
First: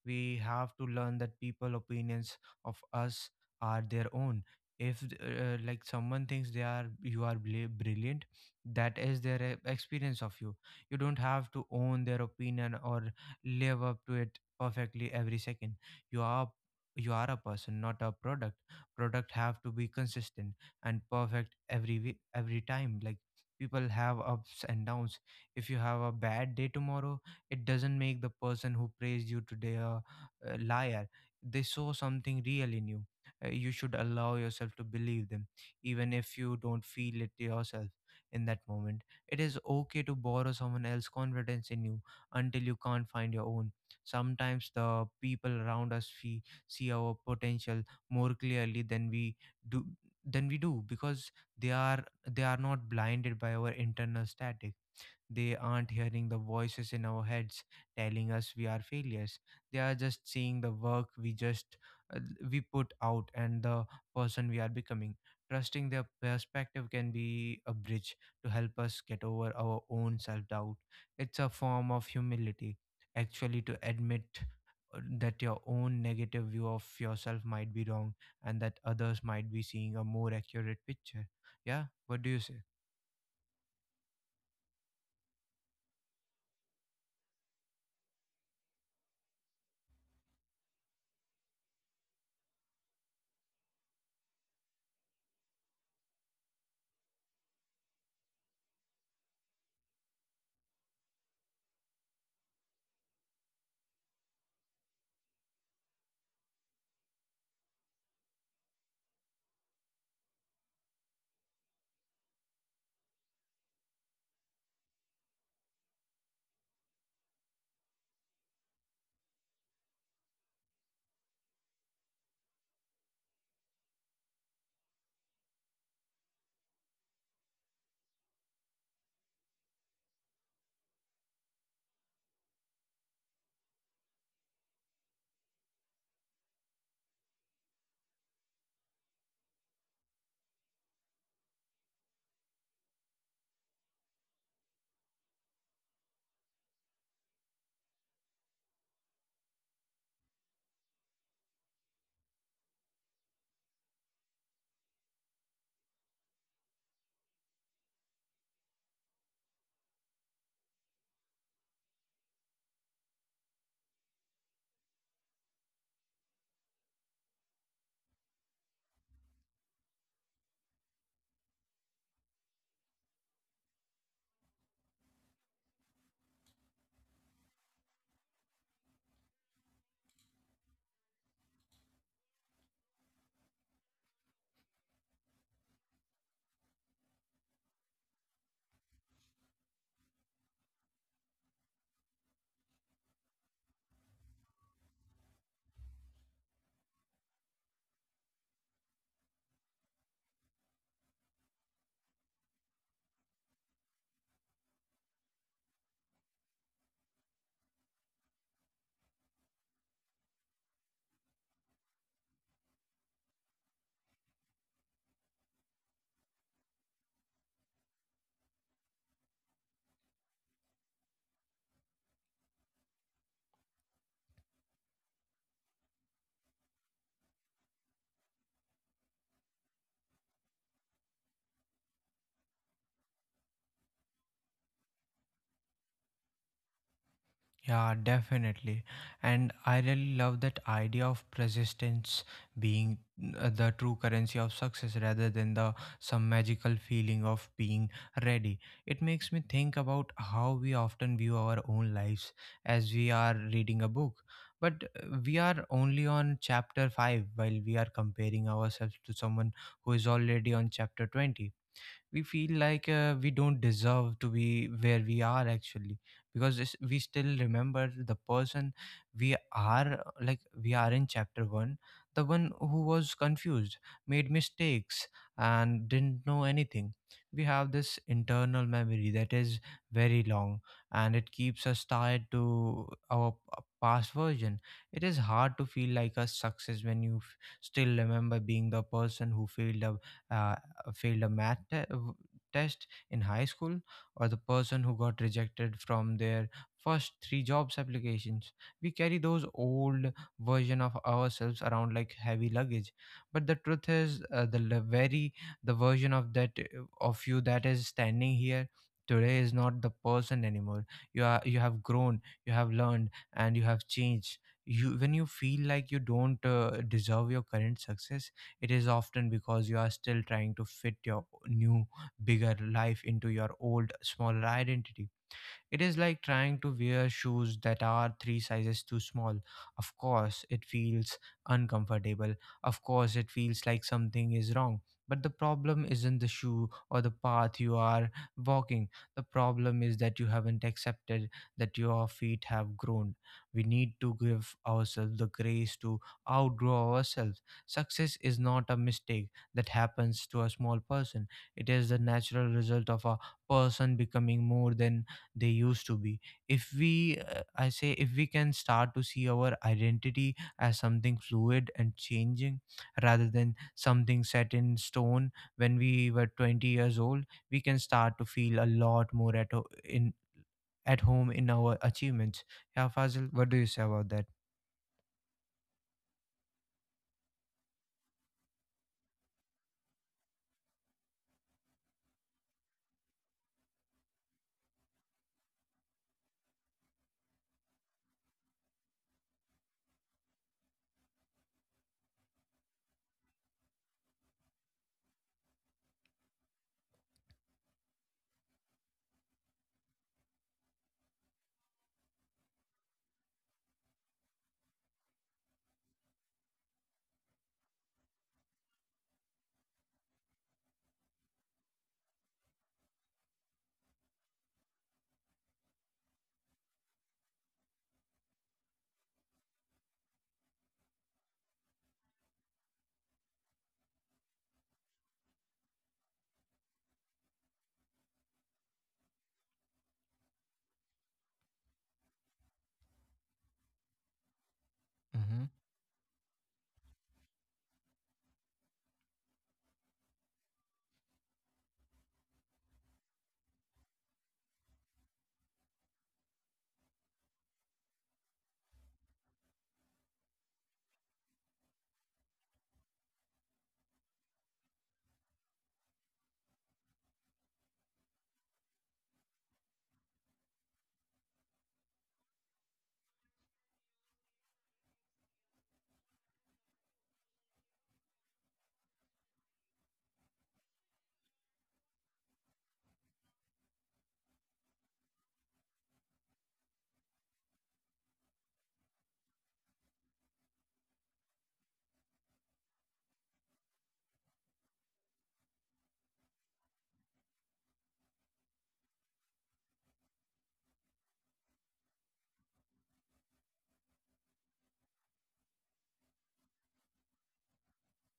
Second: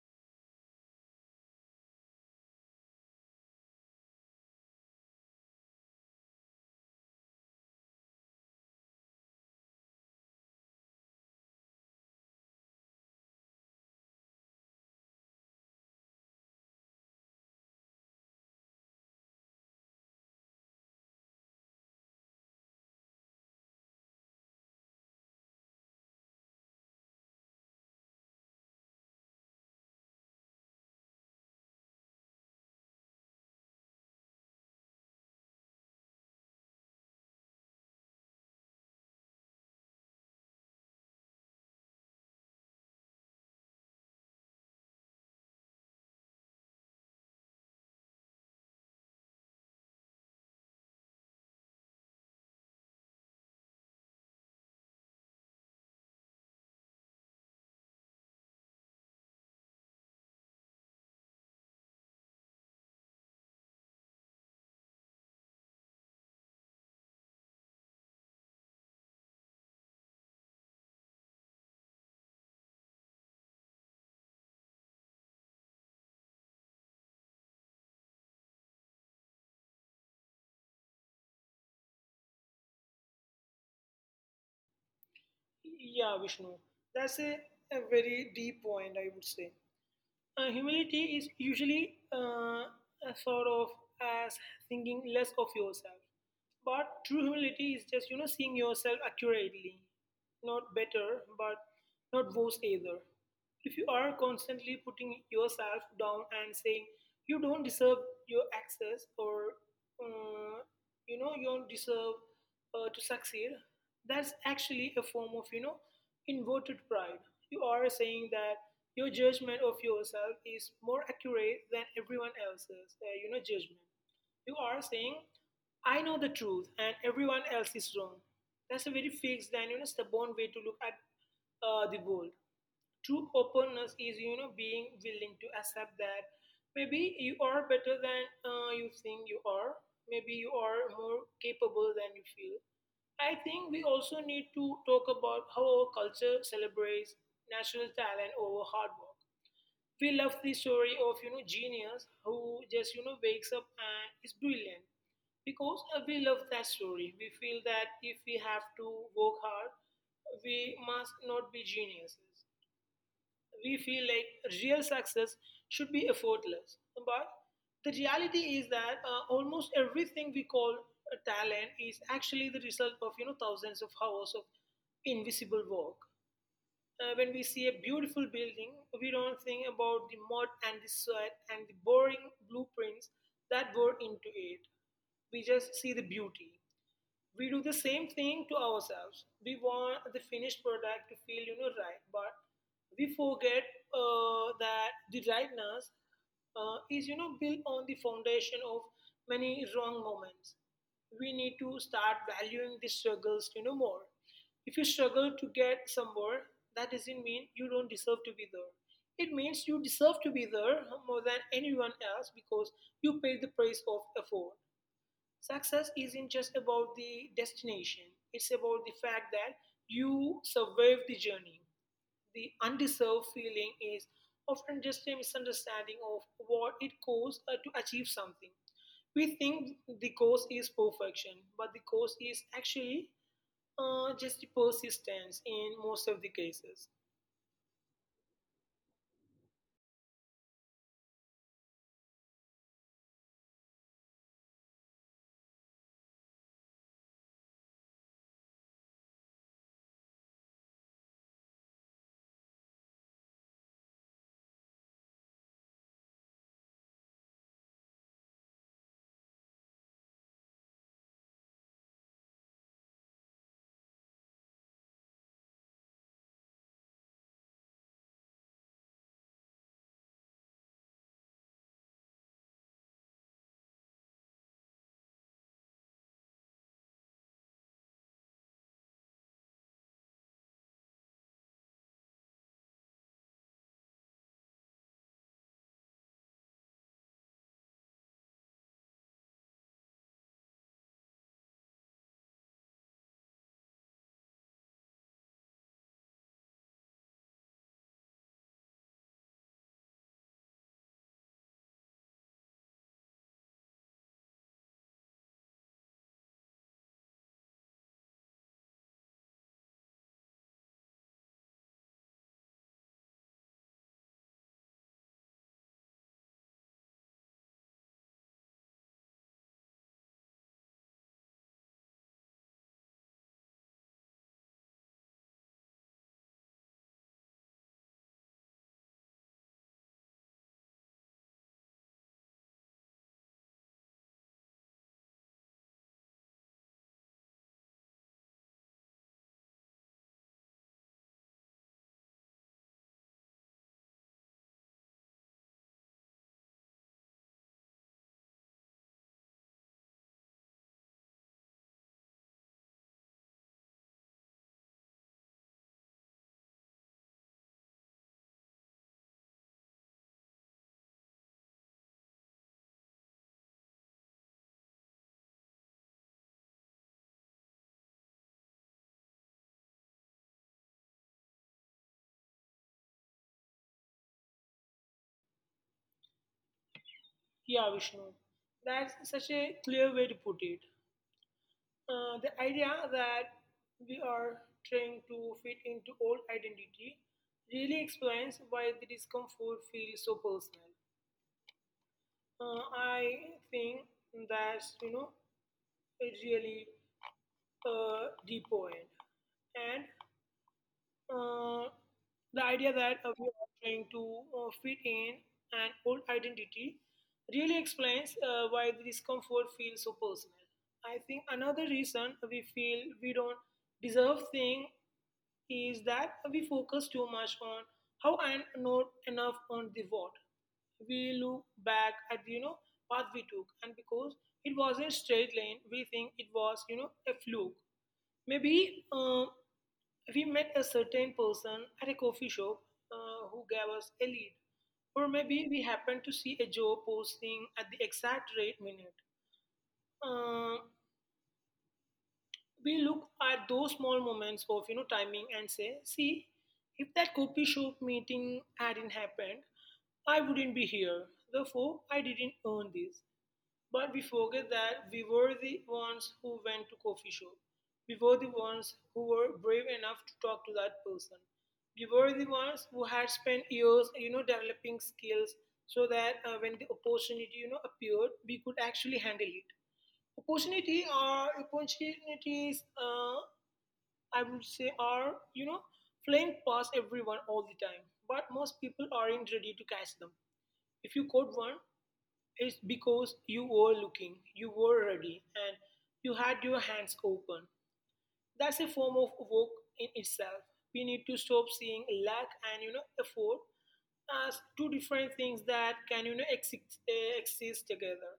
A: We have to learn that people opinions of us are their own. If, like, someone thinks they are you are bli- brilliant, that is their experience of you. You don't have to own their opinion or live up to it perfectly every second. You are you are a person, not a product. Product have to be consistent and perfect every time. Like, people have ups and downs. If you have a bad day tomorrow, it doesn't make the person who praised you today a liar. They saw something real in you. You should allow yourself to believe them, even if you don't feel it yourself in that moment. It is okay to borrow someone else's confidence in you until you can't find your own. Sometimes the people around us see our potential more clearly than we do because they are not blinded by our internal static. They aren't hearing the voices in our heads telling us we are failures. They are just seeing the work uh, we put out and the person we are becoming. Trusting their perspective can be a bridge to help us get over our own self doubt. It's a form of humility, actually, to admit that your own negative view of yourself might be wrong and that others might be seeing a more accurate picture. Yeah, what do you say?
B: Yeah, Vishnu, that's a very deep point. I would say humility is usually a sort of as thinking less of yourself. But true humility is just seeing yourself accurately. Not better, but not worse either. If you are constantly putting yourself down and saying you don't deserve your access, or, uh, you know, you don't deserve to succeed, that's actually a form of inverted pride. You are saying that your judgment of yourself is more accurate than everyone else's judgment. You are saying, "I know the truth and everyone else is wrong." That's a very fixed and stubborn way to look at the world. True openness is being willing to accept that maybe you are better than you think you are. Maybe you are more capable than you feel. I think we also need to talk about how our culture celebrates natural talent over hard work. We love the story of genius who just wakes up and is brilliant. Because we love that story, we feel that if we have to work hard, we must not be geniuses. We feel like real success should be effortless. But the reality is that almost everything we call a talent is actually the result of thousands of hours of invisible work. When we see a beautiful building, we don't think about the mud and the sweat and the boring blueprints that go into it. We just see the beauty. We do the same thing to ourselves. We want the finished product to feel right, but we forget, that the rightness is built on the foundation of many wrong moments. We need to start valuing the struggles more. If you struggle to get somewhere, that doesn't mean you don't deserve to be there. It means you deserve to be there more than anyone else, because you paid the price of effort. Success isn't just about the destination, it's about the fact that you survived the journey. The undeserved feeling is often just a misunderstanding of what it costs to achieve something. We think the cost is perfection, but the cost is actually just the persistence in most of the cases.
A: Yeah, definitely. And I really love that idea of persistence being the true currency of success, rather than the some magical feeling of being ready. It makes me think about how we often view our own lives as we are reading a book. But we are only on chapter 5 while we are comparing ourselves to someone who is already on chapter 20. We feel like we don't deserve to be where we are actually, because this, we still remember the person we are like we are in chapter 1, the one who was confused, made mistakes, and didn't know anything. We have this internal memory that is very long, and it keeps us tied to our past version. It is hard to feel like a success when you still remember being the person who failed, uh, failed a test in high school, or the person who got rejected from their first three jobs applications. We carry those old version of ourselves around like heavy luggage. But the truth is, the le- very the version of that of you that is standing here today is not the person anymore. You are, you have grown, you have learned, and you have changed. You when you feel like you don't deserve your current success, it is often because you are still trying to fit your new, bigger life into your old, smaller identity. It is like trying to wear shoes that are three sizes too small. Of course, it feels uncomfortable. Of course, it feels like something is wrong. But the problem isn't the shoe or the path you are walking. The problem is that you haven't accepted that your feet have grown. We need to give ourselves the grace to outgrow ourselves. Success is not a mistake that happens to a small person, it is the natural result of a person becoming more than they used to be. If we I say if we can start to see our identity as something fluid and changing, rather than something set in stone when we were 20 years old, we can start to feel a lot more at home in our achievements. Yeah, Fazil, what do you say about that?
B: Yeah, Vishnu, that's such a clear way to put it. The idea that we are trying to fit into old identity really explains why the discomfort feels so personal. I think that's a really deep point, and, uh, the idea that we are trying to fit in an old identity really explains why the discomfort feels so personal. I think another reason we feel we don't deserve things is that we focus too much on how and not enough on the what. We look back at path we took, and because it wasn't straight line, we think it was a fluke. Maybe we met a certain person at a coffee shop who gave us a lead. Or
A: Mm-hmm.
B: maybe we happened to see a job posting at the exact right minute. Uh, we look at those small moments of timing and say, see, if that coffee shop meeting hadn't happened, I wouldn't be here. Therefore, I didn't earn this. But we forget that we were the ones who went to coffee shop. We were the ones who were brave enough to talk to that person. We were the ones who had spent years, developing skills so that when the opportunity, appeared, we could actually handle it. Opportunity or opportunities, I would say, are flying past everyone all the time. But most people aren't ready to catch them. If you caught one, it's because you were looking, you were ready, and you had your hands open. That's a form of work in itself. We need to stop seeing lack and effort as two different things that can exist, exist together.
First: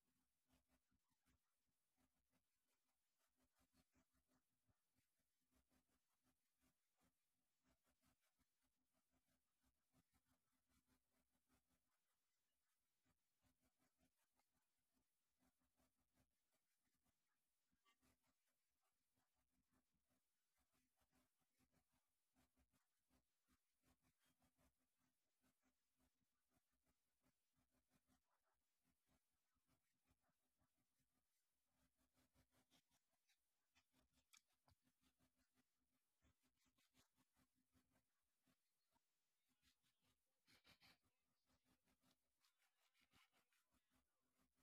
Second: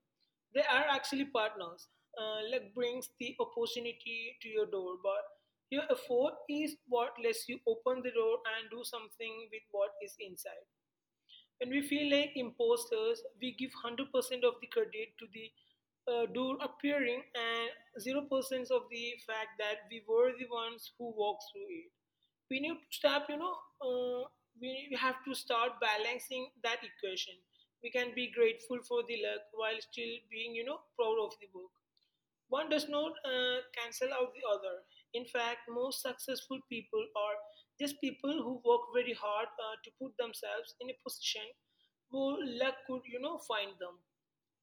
B: They are actually partners. Luck brings the opportunity to your door, but your effort is what lets you open the door and do something with what is inside. When we feel like imposters, we give 100% of the credit to the door appearing and 0% of the fact that we were the ones who walked through it. We need to stop, you know, uh, we We have to start balancing that equation. We can be grateful for the luck while still being, proud of the work. One does not cancel out the other. In fact, most successful people are just people who work very hard to put themselves in a position who luck could, find them.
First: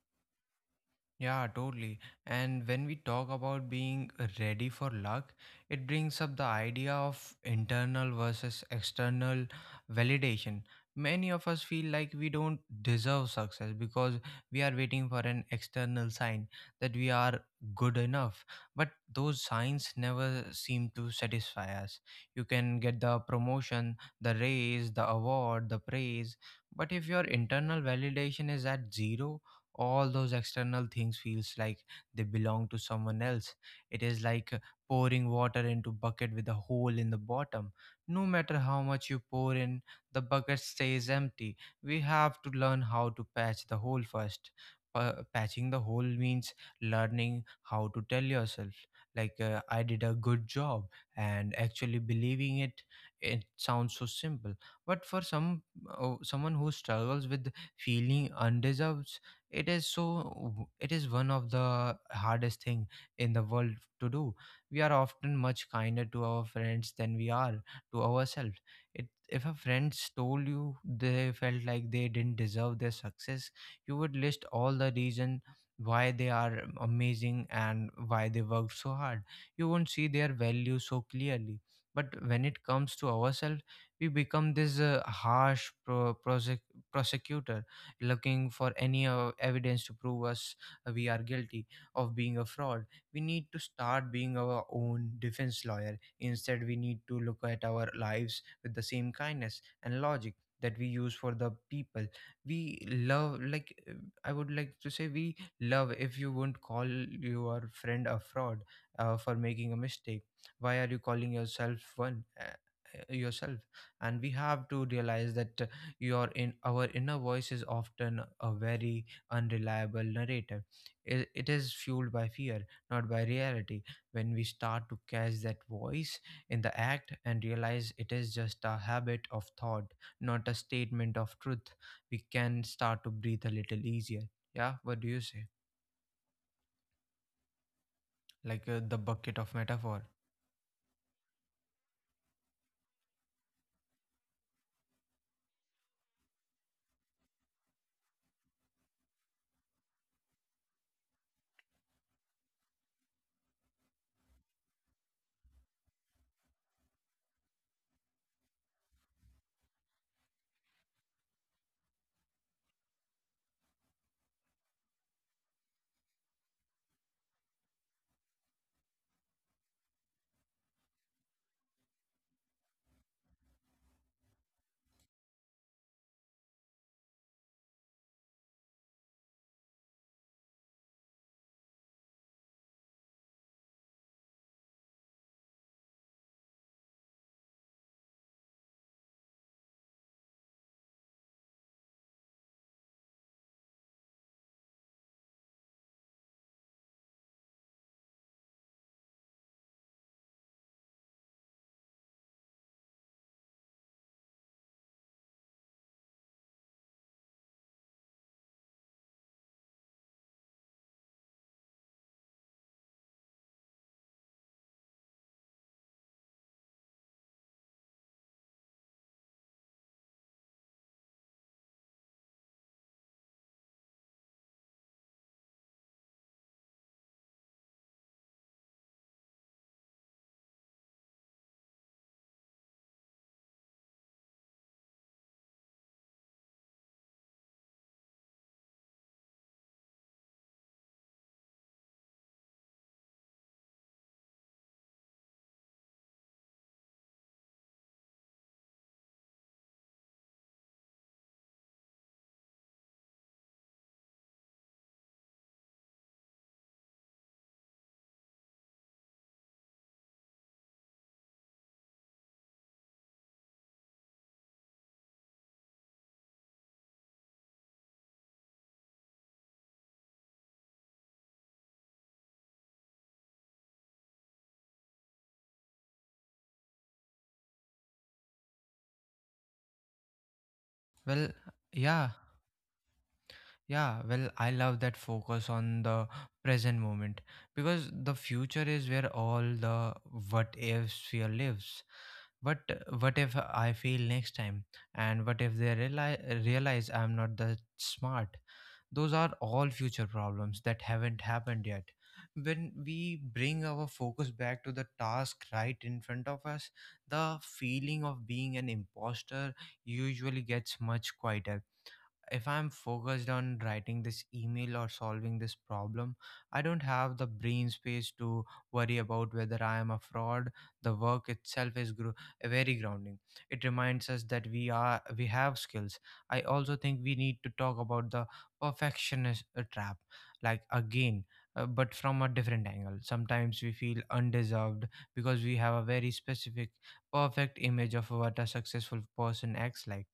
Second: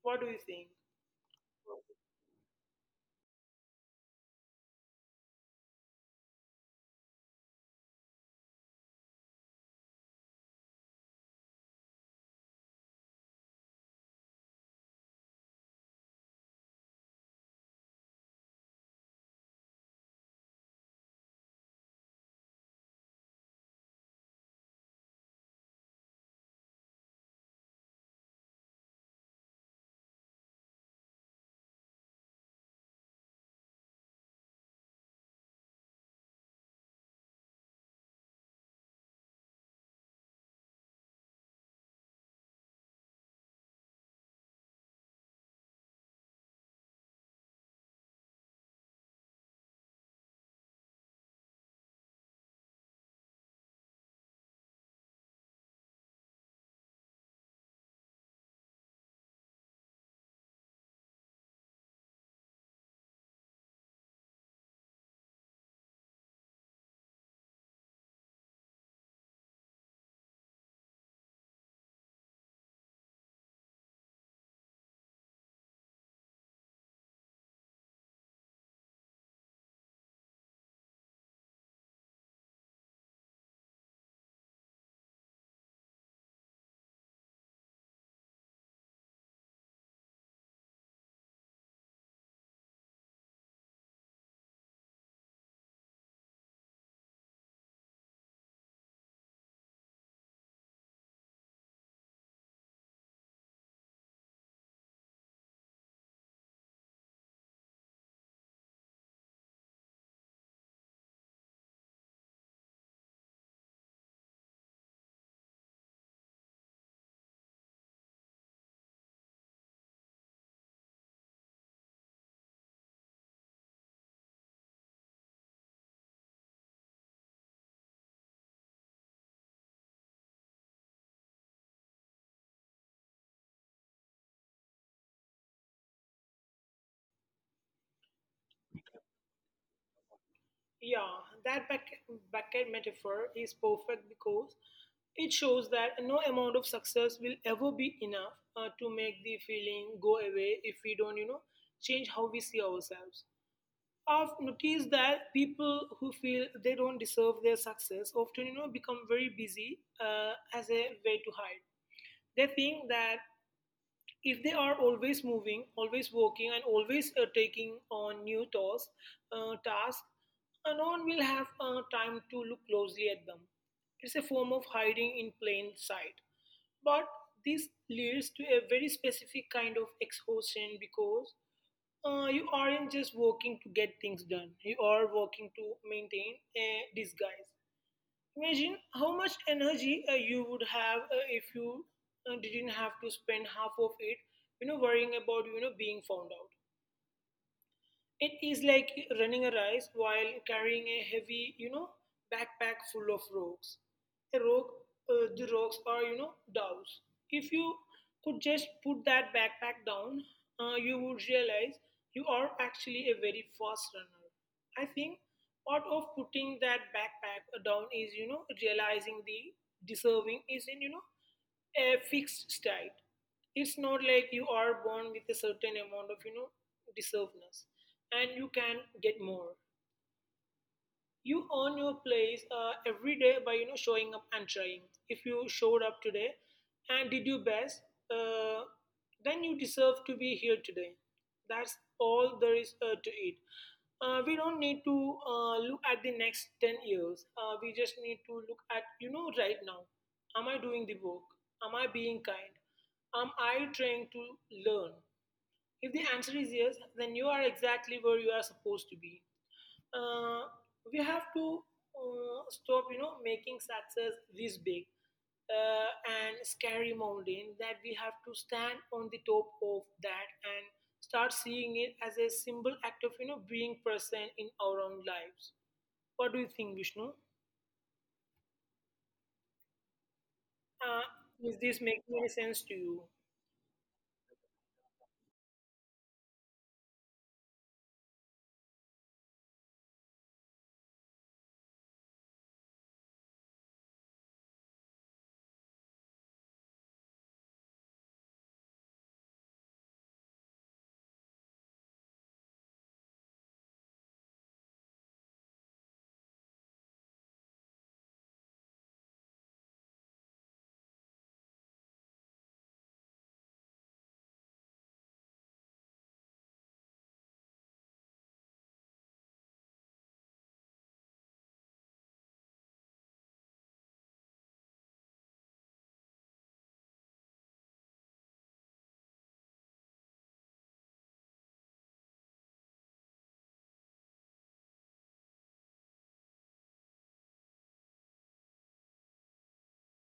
B: What do you think?
A: Yeah, totally. And when we talk about being ready for luck, it brings up the idea of internal versus external validation. Many of us feel like we don't deserve success because we are waiting for an external sign that we are good enough. But those signs never seem to satisfy us. You can get the promotion, the raise, the award, the praise, but if your internal validation is at zero, all those external things feels like they belong to someone else. It is like pouring water into bucket with a hole in the bottom. No matter how much you pour in, the bucket stays empty. We have to learn how to patch the hole first. Patching the hole means learning how to tell yourself, like, I did a good job, and actually believing it. It sounds so simple, but for some, someone who struggles with feeling undeserved, it is so, it is one of the hardest thing in the world to do. We are often much kinder to our friends than we are to ourselves. It, if a friend told you they felt like they didn't deserve their success, you would list all the reason why they are amazing and why they worked so hard. You won't see their value so clearly, but when it comes to ourselves, we become this prosecutor looking for any evidence to prove us, we are guilty of being a fraud. We need to start being our own defense lawyer. Instead, we need to look at our lives with the same kindness and logic that we use for the people we love, like, I would like to say, we love, if you won't call your friend a fraud for making a mistake, why are you calling yourself one, yourself? And we have to realize that, your in our inner voice is often a very unreliable narrator. It is fueled by fear, not by reality. When we start to catch that voice in the act and realize it is just a habit of thought, not a statement of truth, we can start to breathe a little easier. Yeah, what do you say? Like, the bucket of metaphor.
B: Yeah, that bucket metaphor is perfect because it shows that no amount of success will ever be enough to make the feeling go away if we don't, change how we see ourselves. I've noticed that people who feel they don't deserve their success often, become very busy as a way to hide. They think that if they are always moving, always working, and always taking on new tasks, no one will have time to look closely at them. It's a form of hiding in plain sight. But this leads to a very specific kind of exhaustion because you aren't just working to get things done, you are working to maintain a disguise. Imagine how much energy you would have if you didn't have to spend half of it, worrying about being found out. It is like running a race while carrying a heavy, backpack full of rocks. A rock, the rocks are, doves. If you could just put that backpack down, you would realize you are actually a very fast runner. I think part of putting that backpack down is, realizing the deserving is in, a fixed state. It's not like you are born with a certain amount of, deservedness and you can get more. You earn your place every day by showing up and trying. If you showed up today and did your best, uh, then you deserve to be here today. That's all there is to it. We don't need to look at the next 10 years. We just need to look at, right now. Am I doing the work? Am I being kind? Am I trying to learn? If the answer is yes, then you are exactly where you are supposed to be. Uh, we have to stop, making success this big uh, and scary mountain that we have to stand on the top of that and start seeing it as a simple act of, being present in our own lives. What do you think, Vishnu? Uh,
A: Well,
B: is this
A: yeah.
B: making any sense to you?
A: Yeah, well, I love that focus on the present moment, because the future is where all the what ifs fear lives. What what if I fail next time? And what if they realize I'm not that smart? Those are all future problems that haven't happened yet. When we bring our focus back to the task right in front of us, the feeling of being an imposter usually gets much quieter. If I'm focused on writing this email or solving this problem, I don't have the brain space to worry about whether I am a fraud. The work itself is very grounding. It reminds us that we have skills. I also think we need to talk about the perfectionist trap, like, again. But from a different angle. Sometimes we feel undeserved because we have a very specific, perfect image of what a successful person acts like.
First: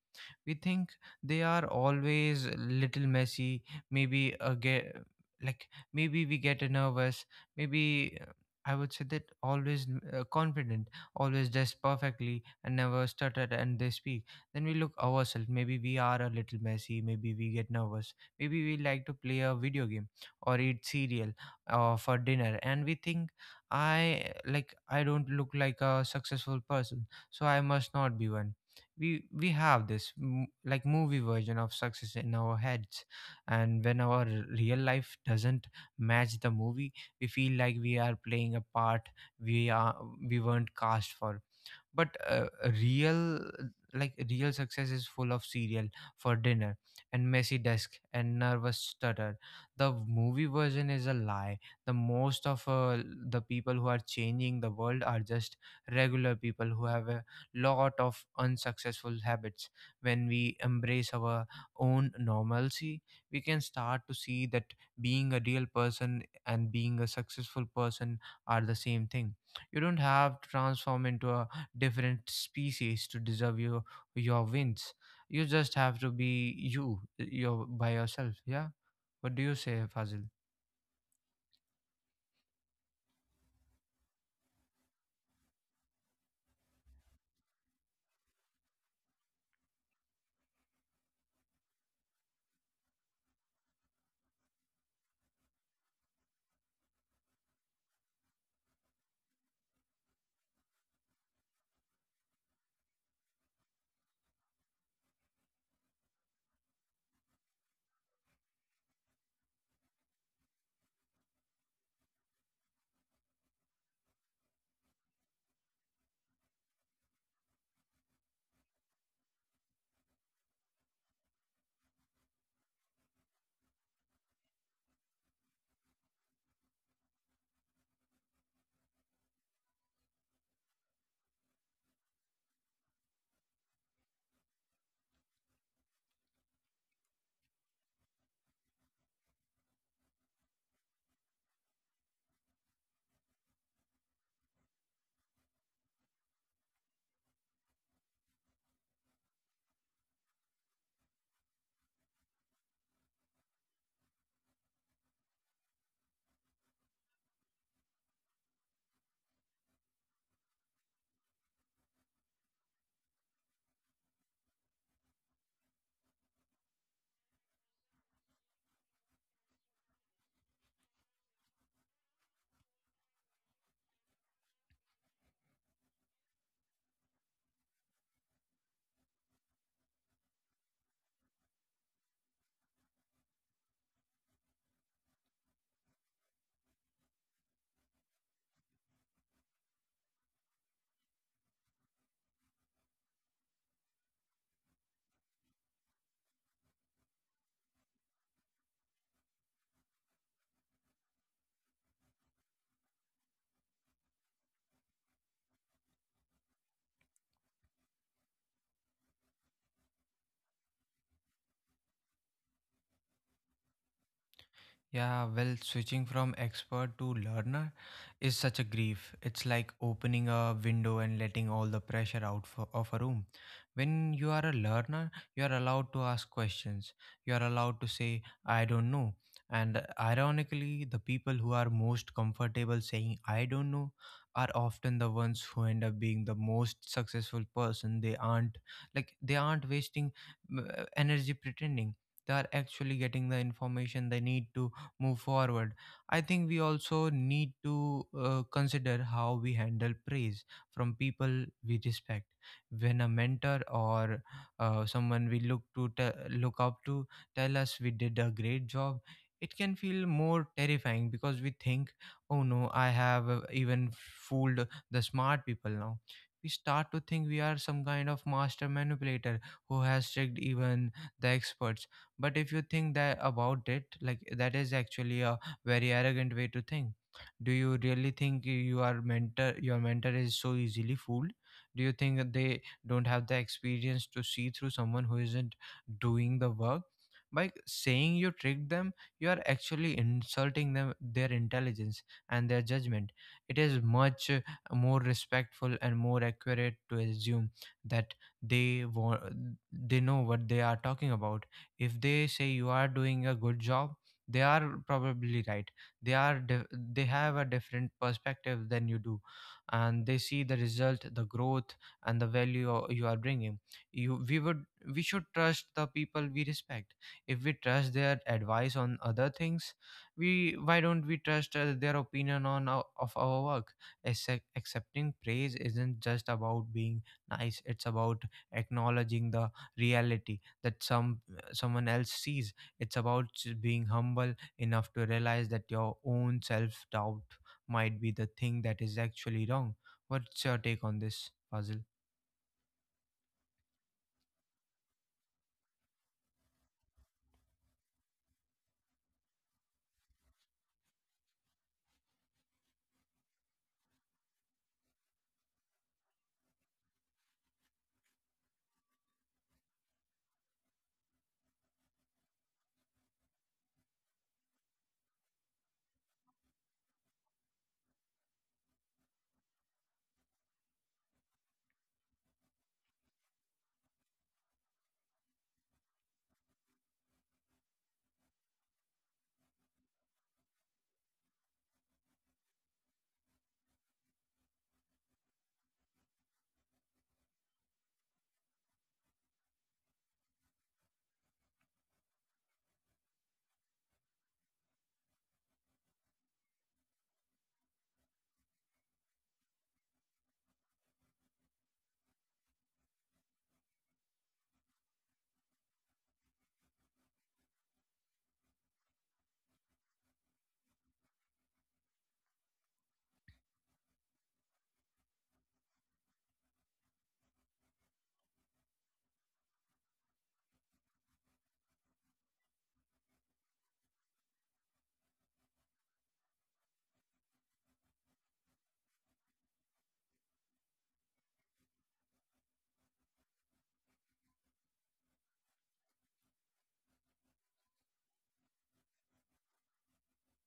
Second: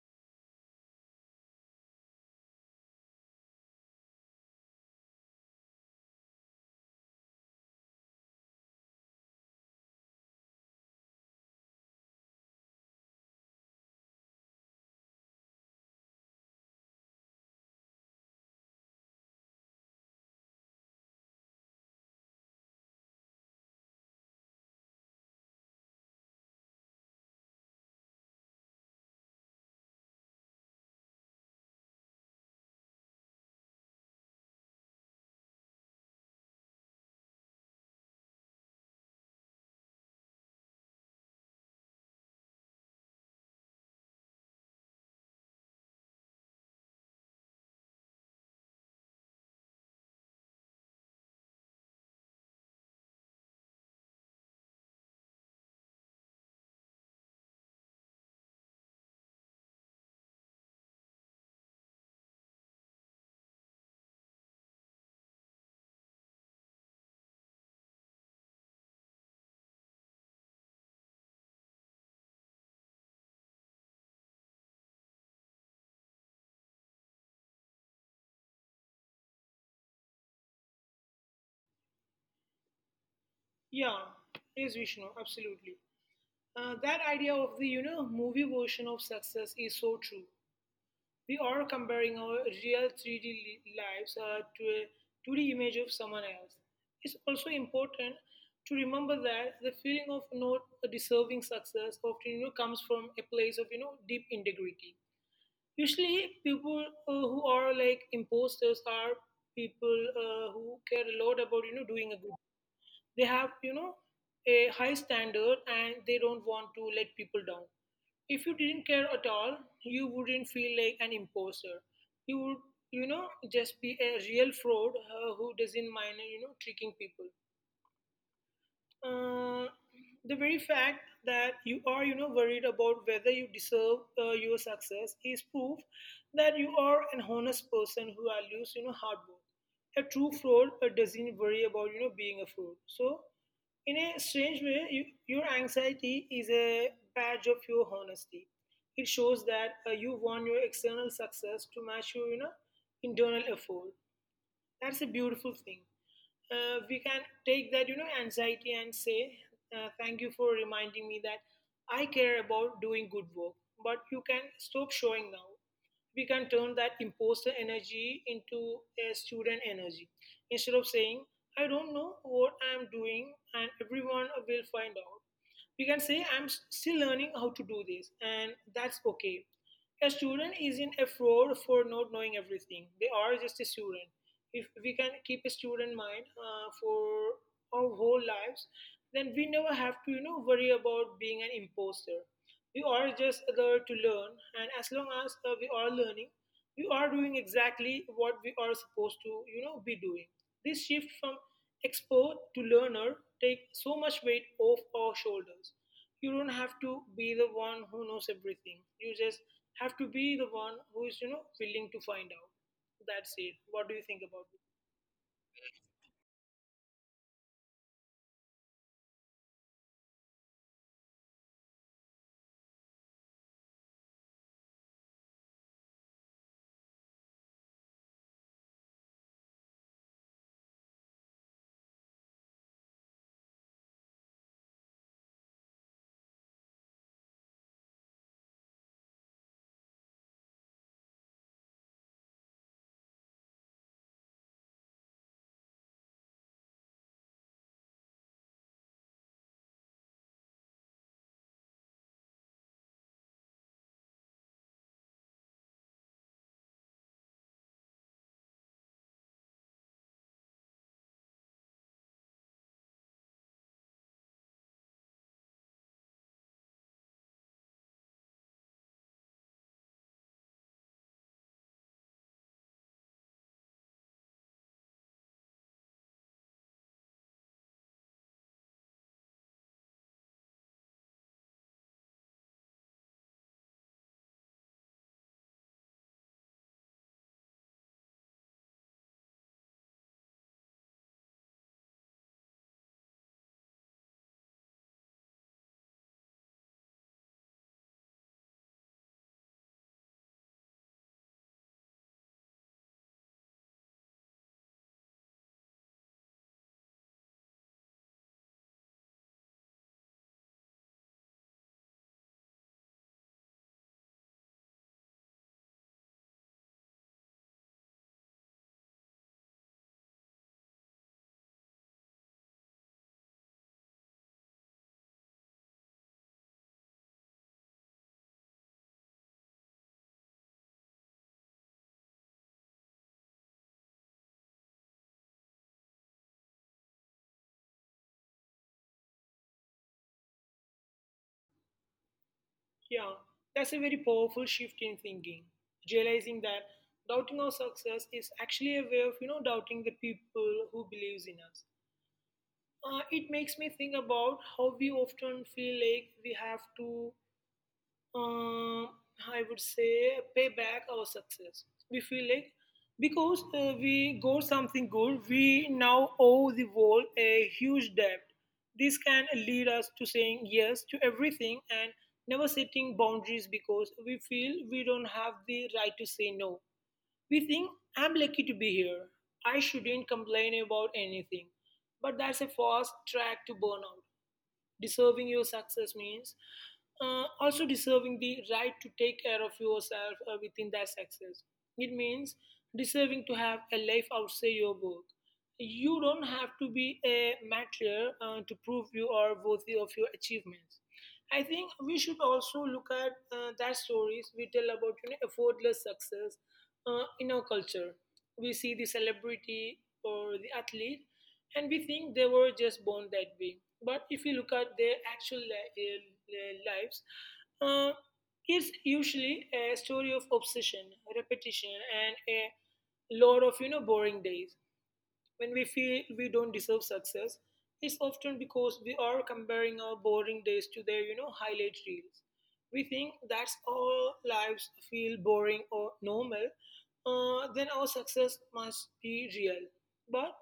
A: We think they are always little messy, maybe a get, like, maybe we get nervous, maybe, I would say that always confident, always dressed perfectly and never stutter and they speak. Then we look ourselves, maybe we are a little messy, maybe we get nervous, maybe we like to play a video game or eat cereal for dinner, and we think, I like I don't look like a successful person, so I must not be one. We have this like movie version of success in our heads, and when our real life doesn't match the movie, we feel like we are playing a part we are, we weren't cast for. But real real success is full of cereal for dinner, and messy desk, and nervous stutter. The movie version is a lie. The most of the people who are changing the world are just regular people who have a lot of unsuccessful habits. When we embrace our own normalcy, we can start to see that being a real person and being a successful person are the same thing. You don't have to transform into a different species to deserve your wins. You just have to be you, your by yourself. Yeah. What do you say, Fazil?
B: Yeah, yes, Vishnu, absolutely. That idea of the movie version of success is so true. We are comparing our real 3D lives to a 2D image of someone else. It's also important to remember that the feeling of not deserving success often comes from a place of deep integrity. Usually, people who are like imposters are people who care a lot about doing a good. They have a high standard and they don't want to let people down. If you didn't care at all, you wouldn't feel like an imposter. You would, just be a real fraud who doesn't mind, tricking people. Uh, the very fact that you are, worried about whether you deserve your success is proof that you are an honest person who values, hard work. A true fraud doesn't worry about, being a fraud. So in a strange way, your anxiety is a badge of your honesty. It shows that you want your external success to match your internal effort. That's a beautiful thing. We can take that anxiety and say, "Thank you for reminding me that I care about doing good work." But you can stop showing now we can turn that imposter energy into a student energy. Instead of saying, I don't know what I'm doing and everyone will find out, we can say, I'm still learning how to do this, and that's okay. A student isn't a fraud for not knowing everything, they are just a student. If we can keep a student mind for our whole lives, then we never have to, worry about being an imposter. We are just there to learn, and as long as we are learning, we are doing exactly what we are supposed to, be doing. This shift from expert to learner take so much weight off our shoulders. You don't have to be the one who knows everything. You just have to be the one who is, willing to find out. That's it. What do you think about it?
A: Yeah, well, switching from expert to learner is such a grief. It's like opening a window and letting all the pressure out for, of a room. When you are a learner, you are allowed to ask questions. You are allowed to say, I don't know. And ironically, the people who are most comfortable saying, I don't know, are often the ones who end up being the most successful person. They aren't, like, they aren't wasting energy pretending. They are actually getting the information they need to move forward. I think we also need to consider how we handle praise from people we respect. When a mentor, or someone we look to te- look up to tell us we did a great job, it can feel more terrifying because we think, "Oh no, I have even fooled the smart people now." We start to think we are some kind of master manipulator who has tricked even the experts. But if you think that about it like that, is actually a very arrogant way to think. Do you really think your mentor is so easily fooled? Do you think that they don't have the experience to see through someone who isn't doing the work? By saying you tricked them, you are actually insulting them, their intelligence, and their judgment. It is much, more respectful and more accurate to assume that they want they know what they are talking about. If they say you are doing a good job, they are probably right. They they have a different perspective than you do, and they see the result, the growth, and the value you are bringing. You we would We should trust the people we respect. If we trust their advice on other things, we why don't we trust their opinion on of our work? Accepting praise isn't just about being nice, it's about acknowledging the reality that someone else sees. It's about being humble enough to realize that your own self doubt might be the thing that is actually wrong. What's your take on this, Fazil?
B: Yeah, that's a very powerful shift in thinking. Realizing that doubting our success is actually a way of, doubting the people who believes in us. It makes me think about how we often feel like we have to um, I would say pay back our success. We feel like because we got something good, we now owe the world a huge debt. This can lead us to saying yes to everything and never setting boundaries because we feel we don't have the right to say no. We think I'm lucky to be here. I shouldn't complain about anything. But that's a fast track to burnout. Deserving your success means also deserving the right to take care of yourself within that success. It means deserving to have a life outside your work. You don't have to be a martyr to prove you are worthy of your achievements. I think we should also look at that stories we tell about effortless success in our culture. We see the celebrity or the athlete and we think they were just born that way. But if you look at their actual lives, uh, it's usually a story of obsession, repetition, and a lot of boring days. When we feel we don't deserve success, it's often because we are comparing our boring days to their, highlight reels. We think that's all lives feel boring or normal, then our success must be real. But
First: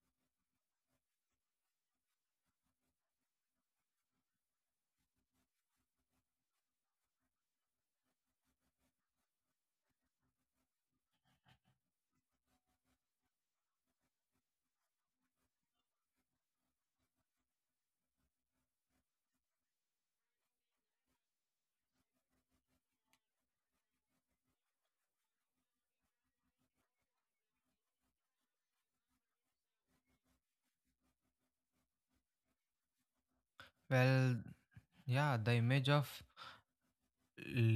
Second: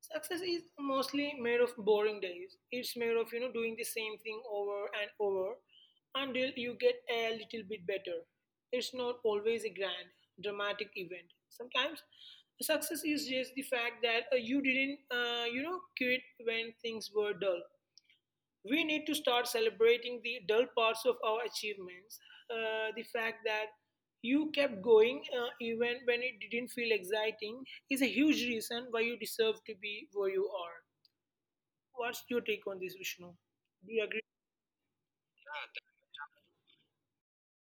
B: success is mostly made of boring days. It's made of, doing the same thing over and over until you get a little bit better. It's not always a grand, dramatic event. Sometimes success is just the fact that you didn't quit when things were dull. We need to start celebrating the dull parts of our achievements. The fact that you kept going even when it didn't feel exciting is a huge reason why you deserve to be where you are. What's your take on this, Vishnu? Do you agree?
A: Well, yeah, the image of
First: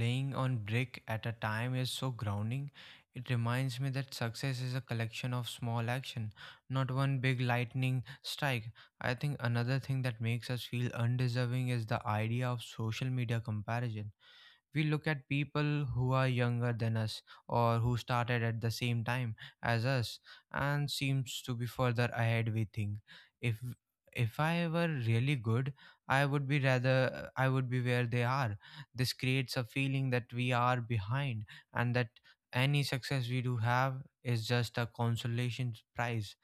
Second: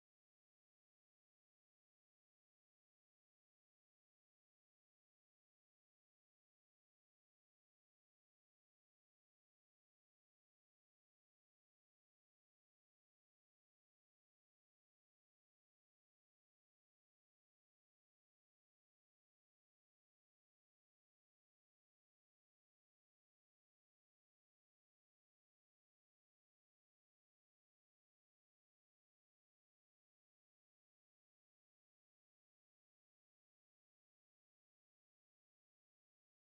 A: laying on brick at a time is so grounding. It reminds me that success is a collection of small action, not one big lightning strike. I think another thing that makes us feel undeserving is the idea of social media comparison. We look at people who are younger than us, or who started at the same time as us, and seems to be further ahead, we think. If if I were really good, I would be rather I would be where they are. This creates a feeling that we are behind, and that any success we do have is just a consolation prize.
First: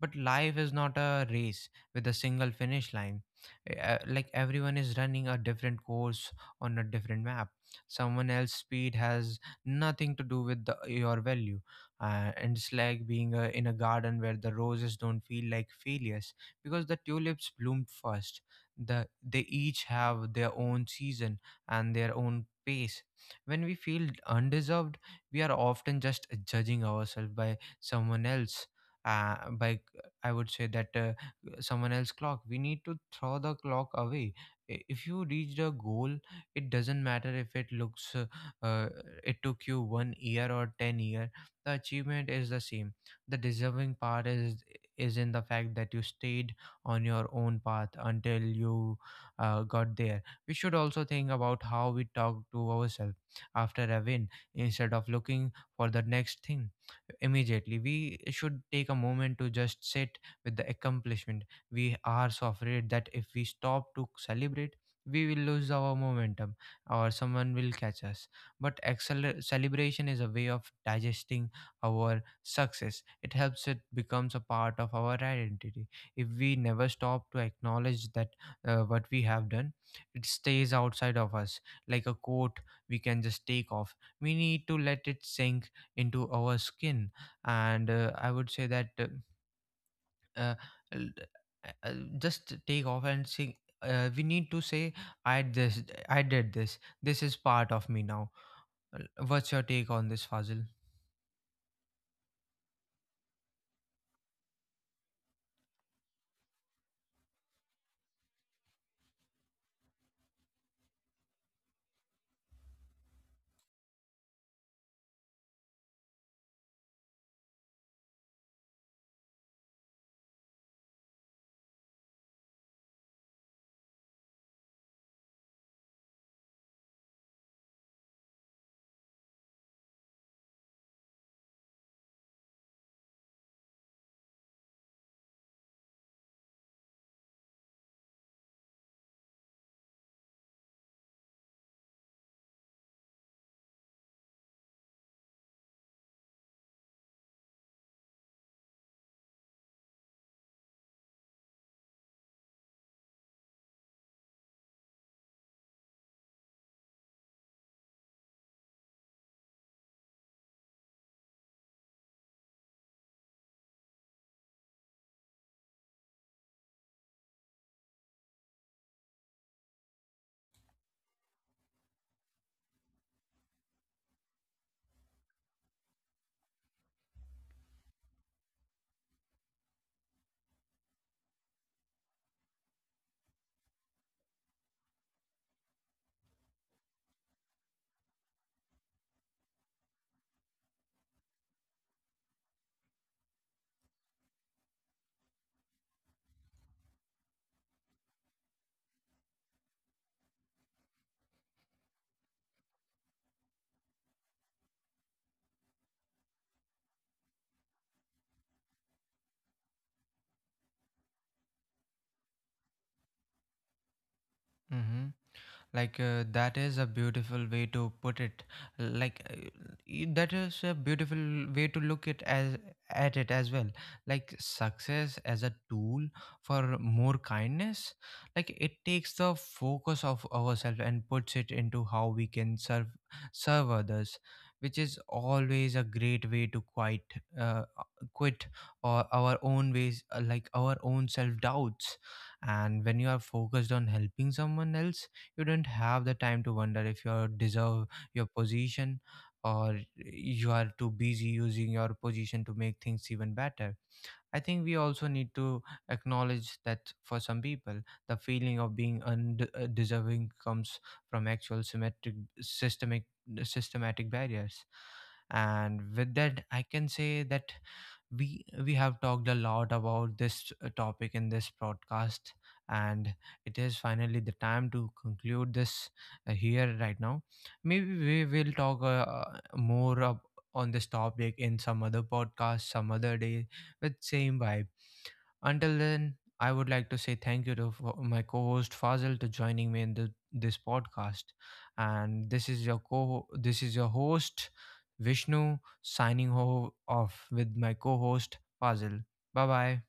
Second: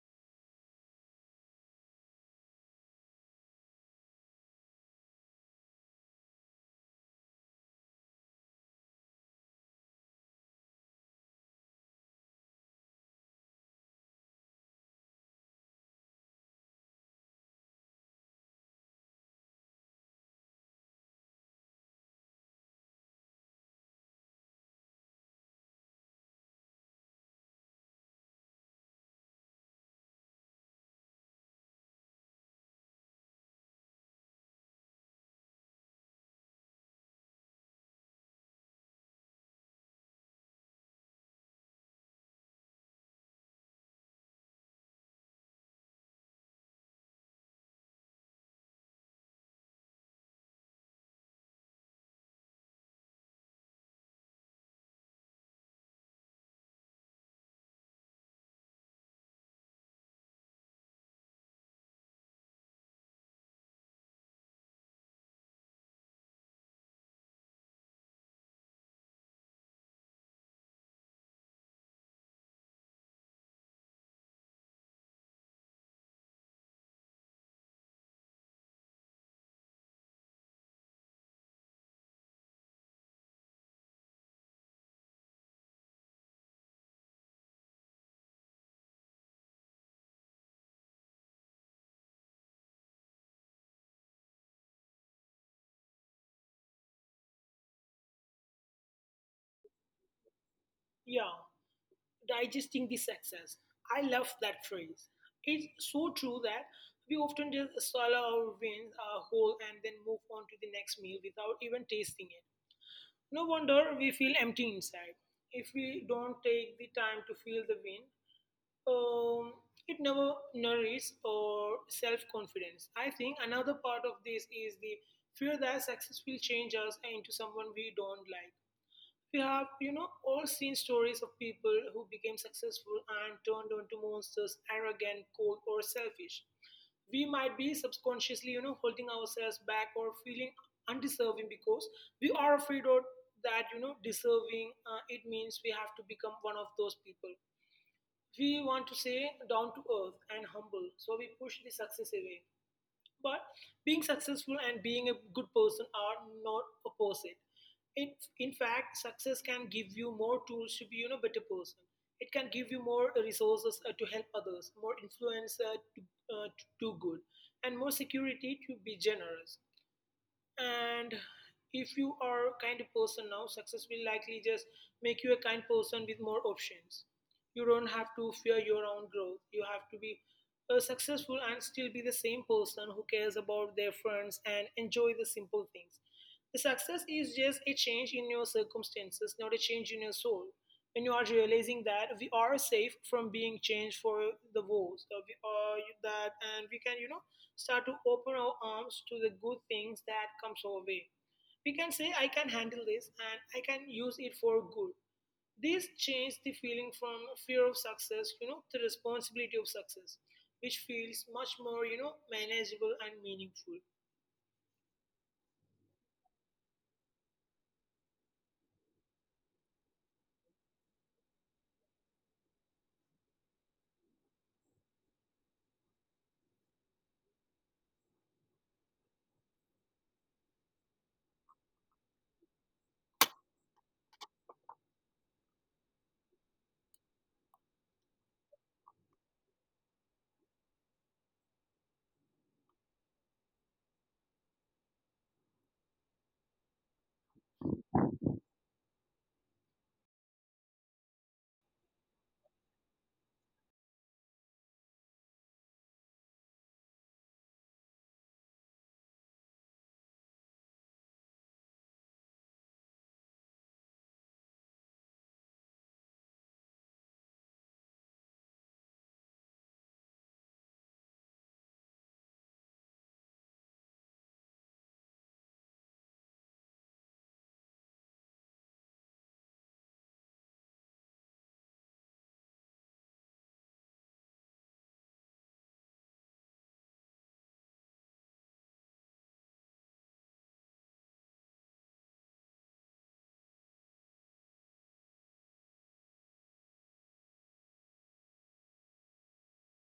A: But life is not a race with a single finish line. Eh, uh, like everyone is running a different course on a different map. Someone else's speed has nothing to do with the, your value. And it's like being in a garden where the roses don't feel like failures because the tulips bloomed first. The, they each have their own season and their own pace. When we feel undeserved, we are often just judging ourselves by someone else, by I would say that someone else clock. We need to throw the clock away. If you reached a goal, it doesn't matter if it looks uh, it took you 1 year or 10 year. The achievement is the same. The deserving part is in the fact that you stayed on your own path until you got there. We should also think about how we talk to ourselves after a win. Instead of looking for the next thing immediately, we should take a moment to just sit with the accomplishment. We are so afraid that if we stop to celebrate, we will lose our momentum, or someone will catch us. But celebration is a way of digesting our success. It helps it becomes a part of our identity. If we never stop to acknowledge that what we have done, it stays outside of us like a coat we can just take off. We need to let it sink into our skin, and I would say that uh, l- uh, just take off and sing. Uh, we need to say, i this I did this, this is part of me now. What's your take on this, Fazil?
B: Yeah. Digesting the success. I love that phrase. It's so true that we often just swallow our wins whole and then move on to the next meal without even tasting it. No wonder we feel empty inside. If we don't take the time to feel the win, um, it never nourishes our self confidence. I think another part of this is the fear that success will change us into someone we don't like. We have, all seen stories of people who became successful and turned into monsters, arrogant, cold, or selfish. We might be subconsciously, holding ourselves back or feeling undeserving because we are afraid of that, deserving. It means we have to become one of those people. We want to say down to earth and humble, so we push the success away. But being successful and being a good person are not opposite. In, in fact, success can give you more tools to be better person. It can give you more resources to help others, more influence to do good, and more security to be generous. And if you are a kind person now, success will likely just make you a kind person with more options. You don't have to fear your own growth. You have to be successful and still be the same person who cares about their friends and enjoy the simple things. The success is just a change in your circumstances, not a change in your soul. When you are realizing that we are safe from being changed for the worse, we are that, and we can, start to open our arms to the good things that comes our way. We can say, I can handle this and I can use it for good. This changed the feeling from fear of success, to responsibility of success, which feels much more, manageable and meaningful.
A: Mm-hmm. Like, that is a beautiful way to put it. Like, that is a beautiful way to look it as at it as well. Like, success as a tool for more kindness. Like it takes the focus of ourselves and puts it into how we can serve others, which is always a great way to quite, uh, quit or our own ways, like our own self doubts. And when you are focused on helping someone else, you don't have the time to wonder if you deserve your position, or you are too busy using your position to make things even better. I think we also need to acknowledge that for some people, the feeling of being undeserving comes from actual systemic, systematic barriers. And with that, I can say that we have talked a lot about this topic in this broadcast, and it is finally the time to conclude this here right now. Maybe we will talk more ab- on this topic in some other podcast, some other day, with same vibe. Until then, I would like to say thank you to my co-host Fazil to joining me in this podcast. And this is your co this is your host Vishnu signing off with my co-host Fazil. Bye bye.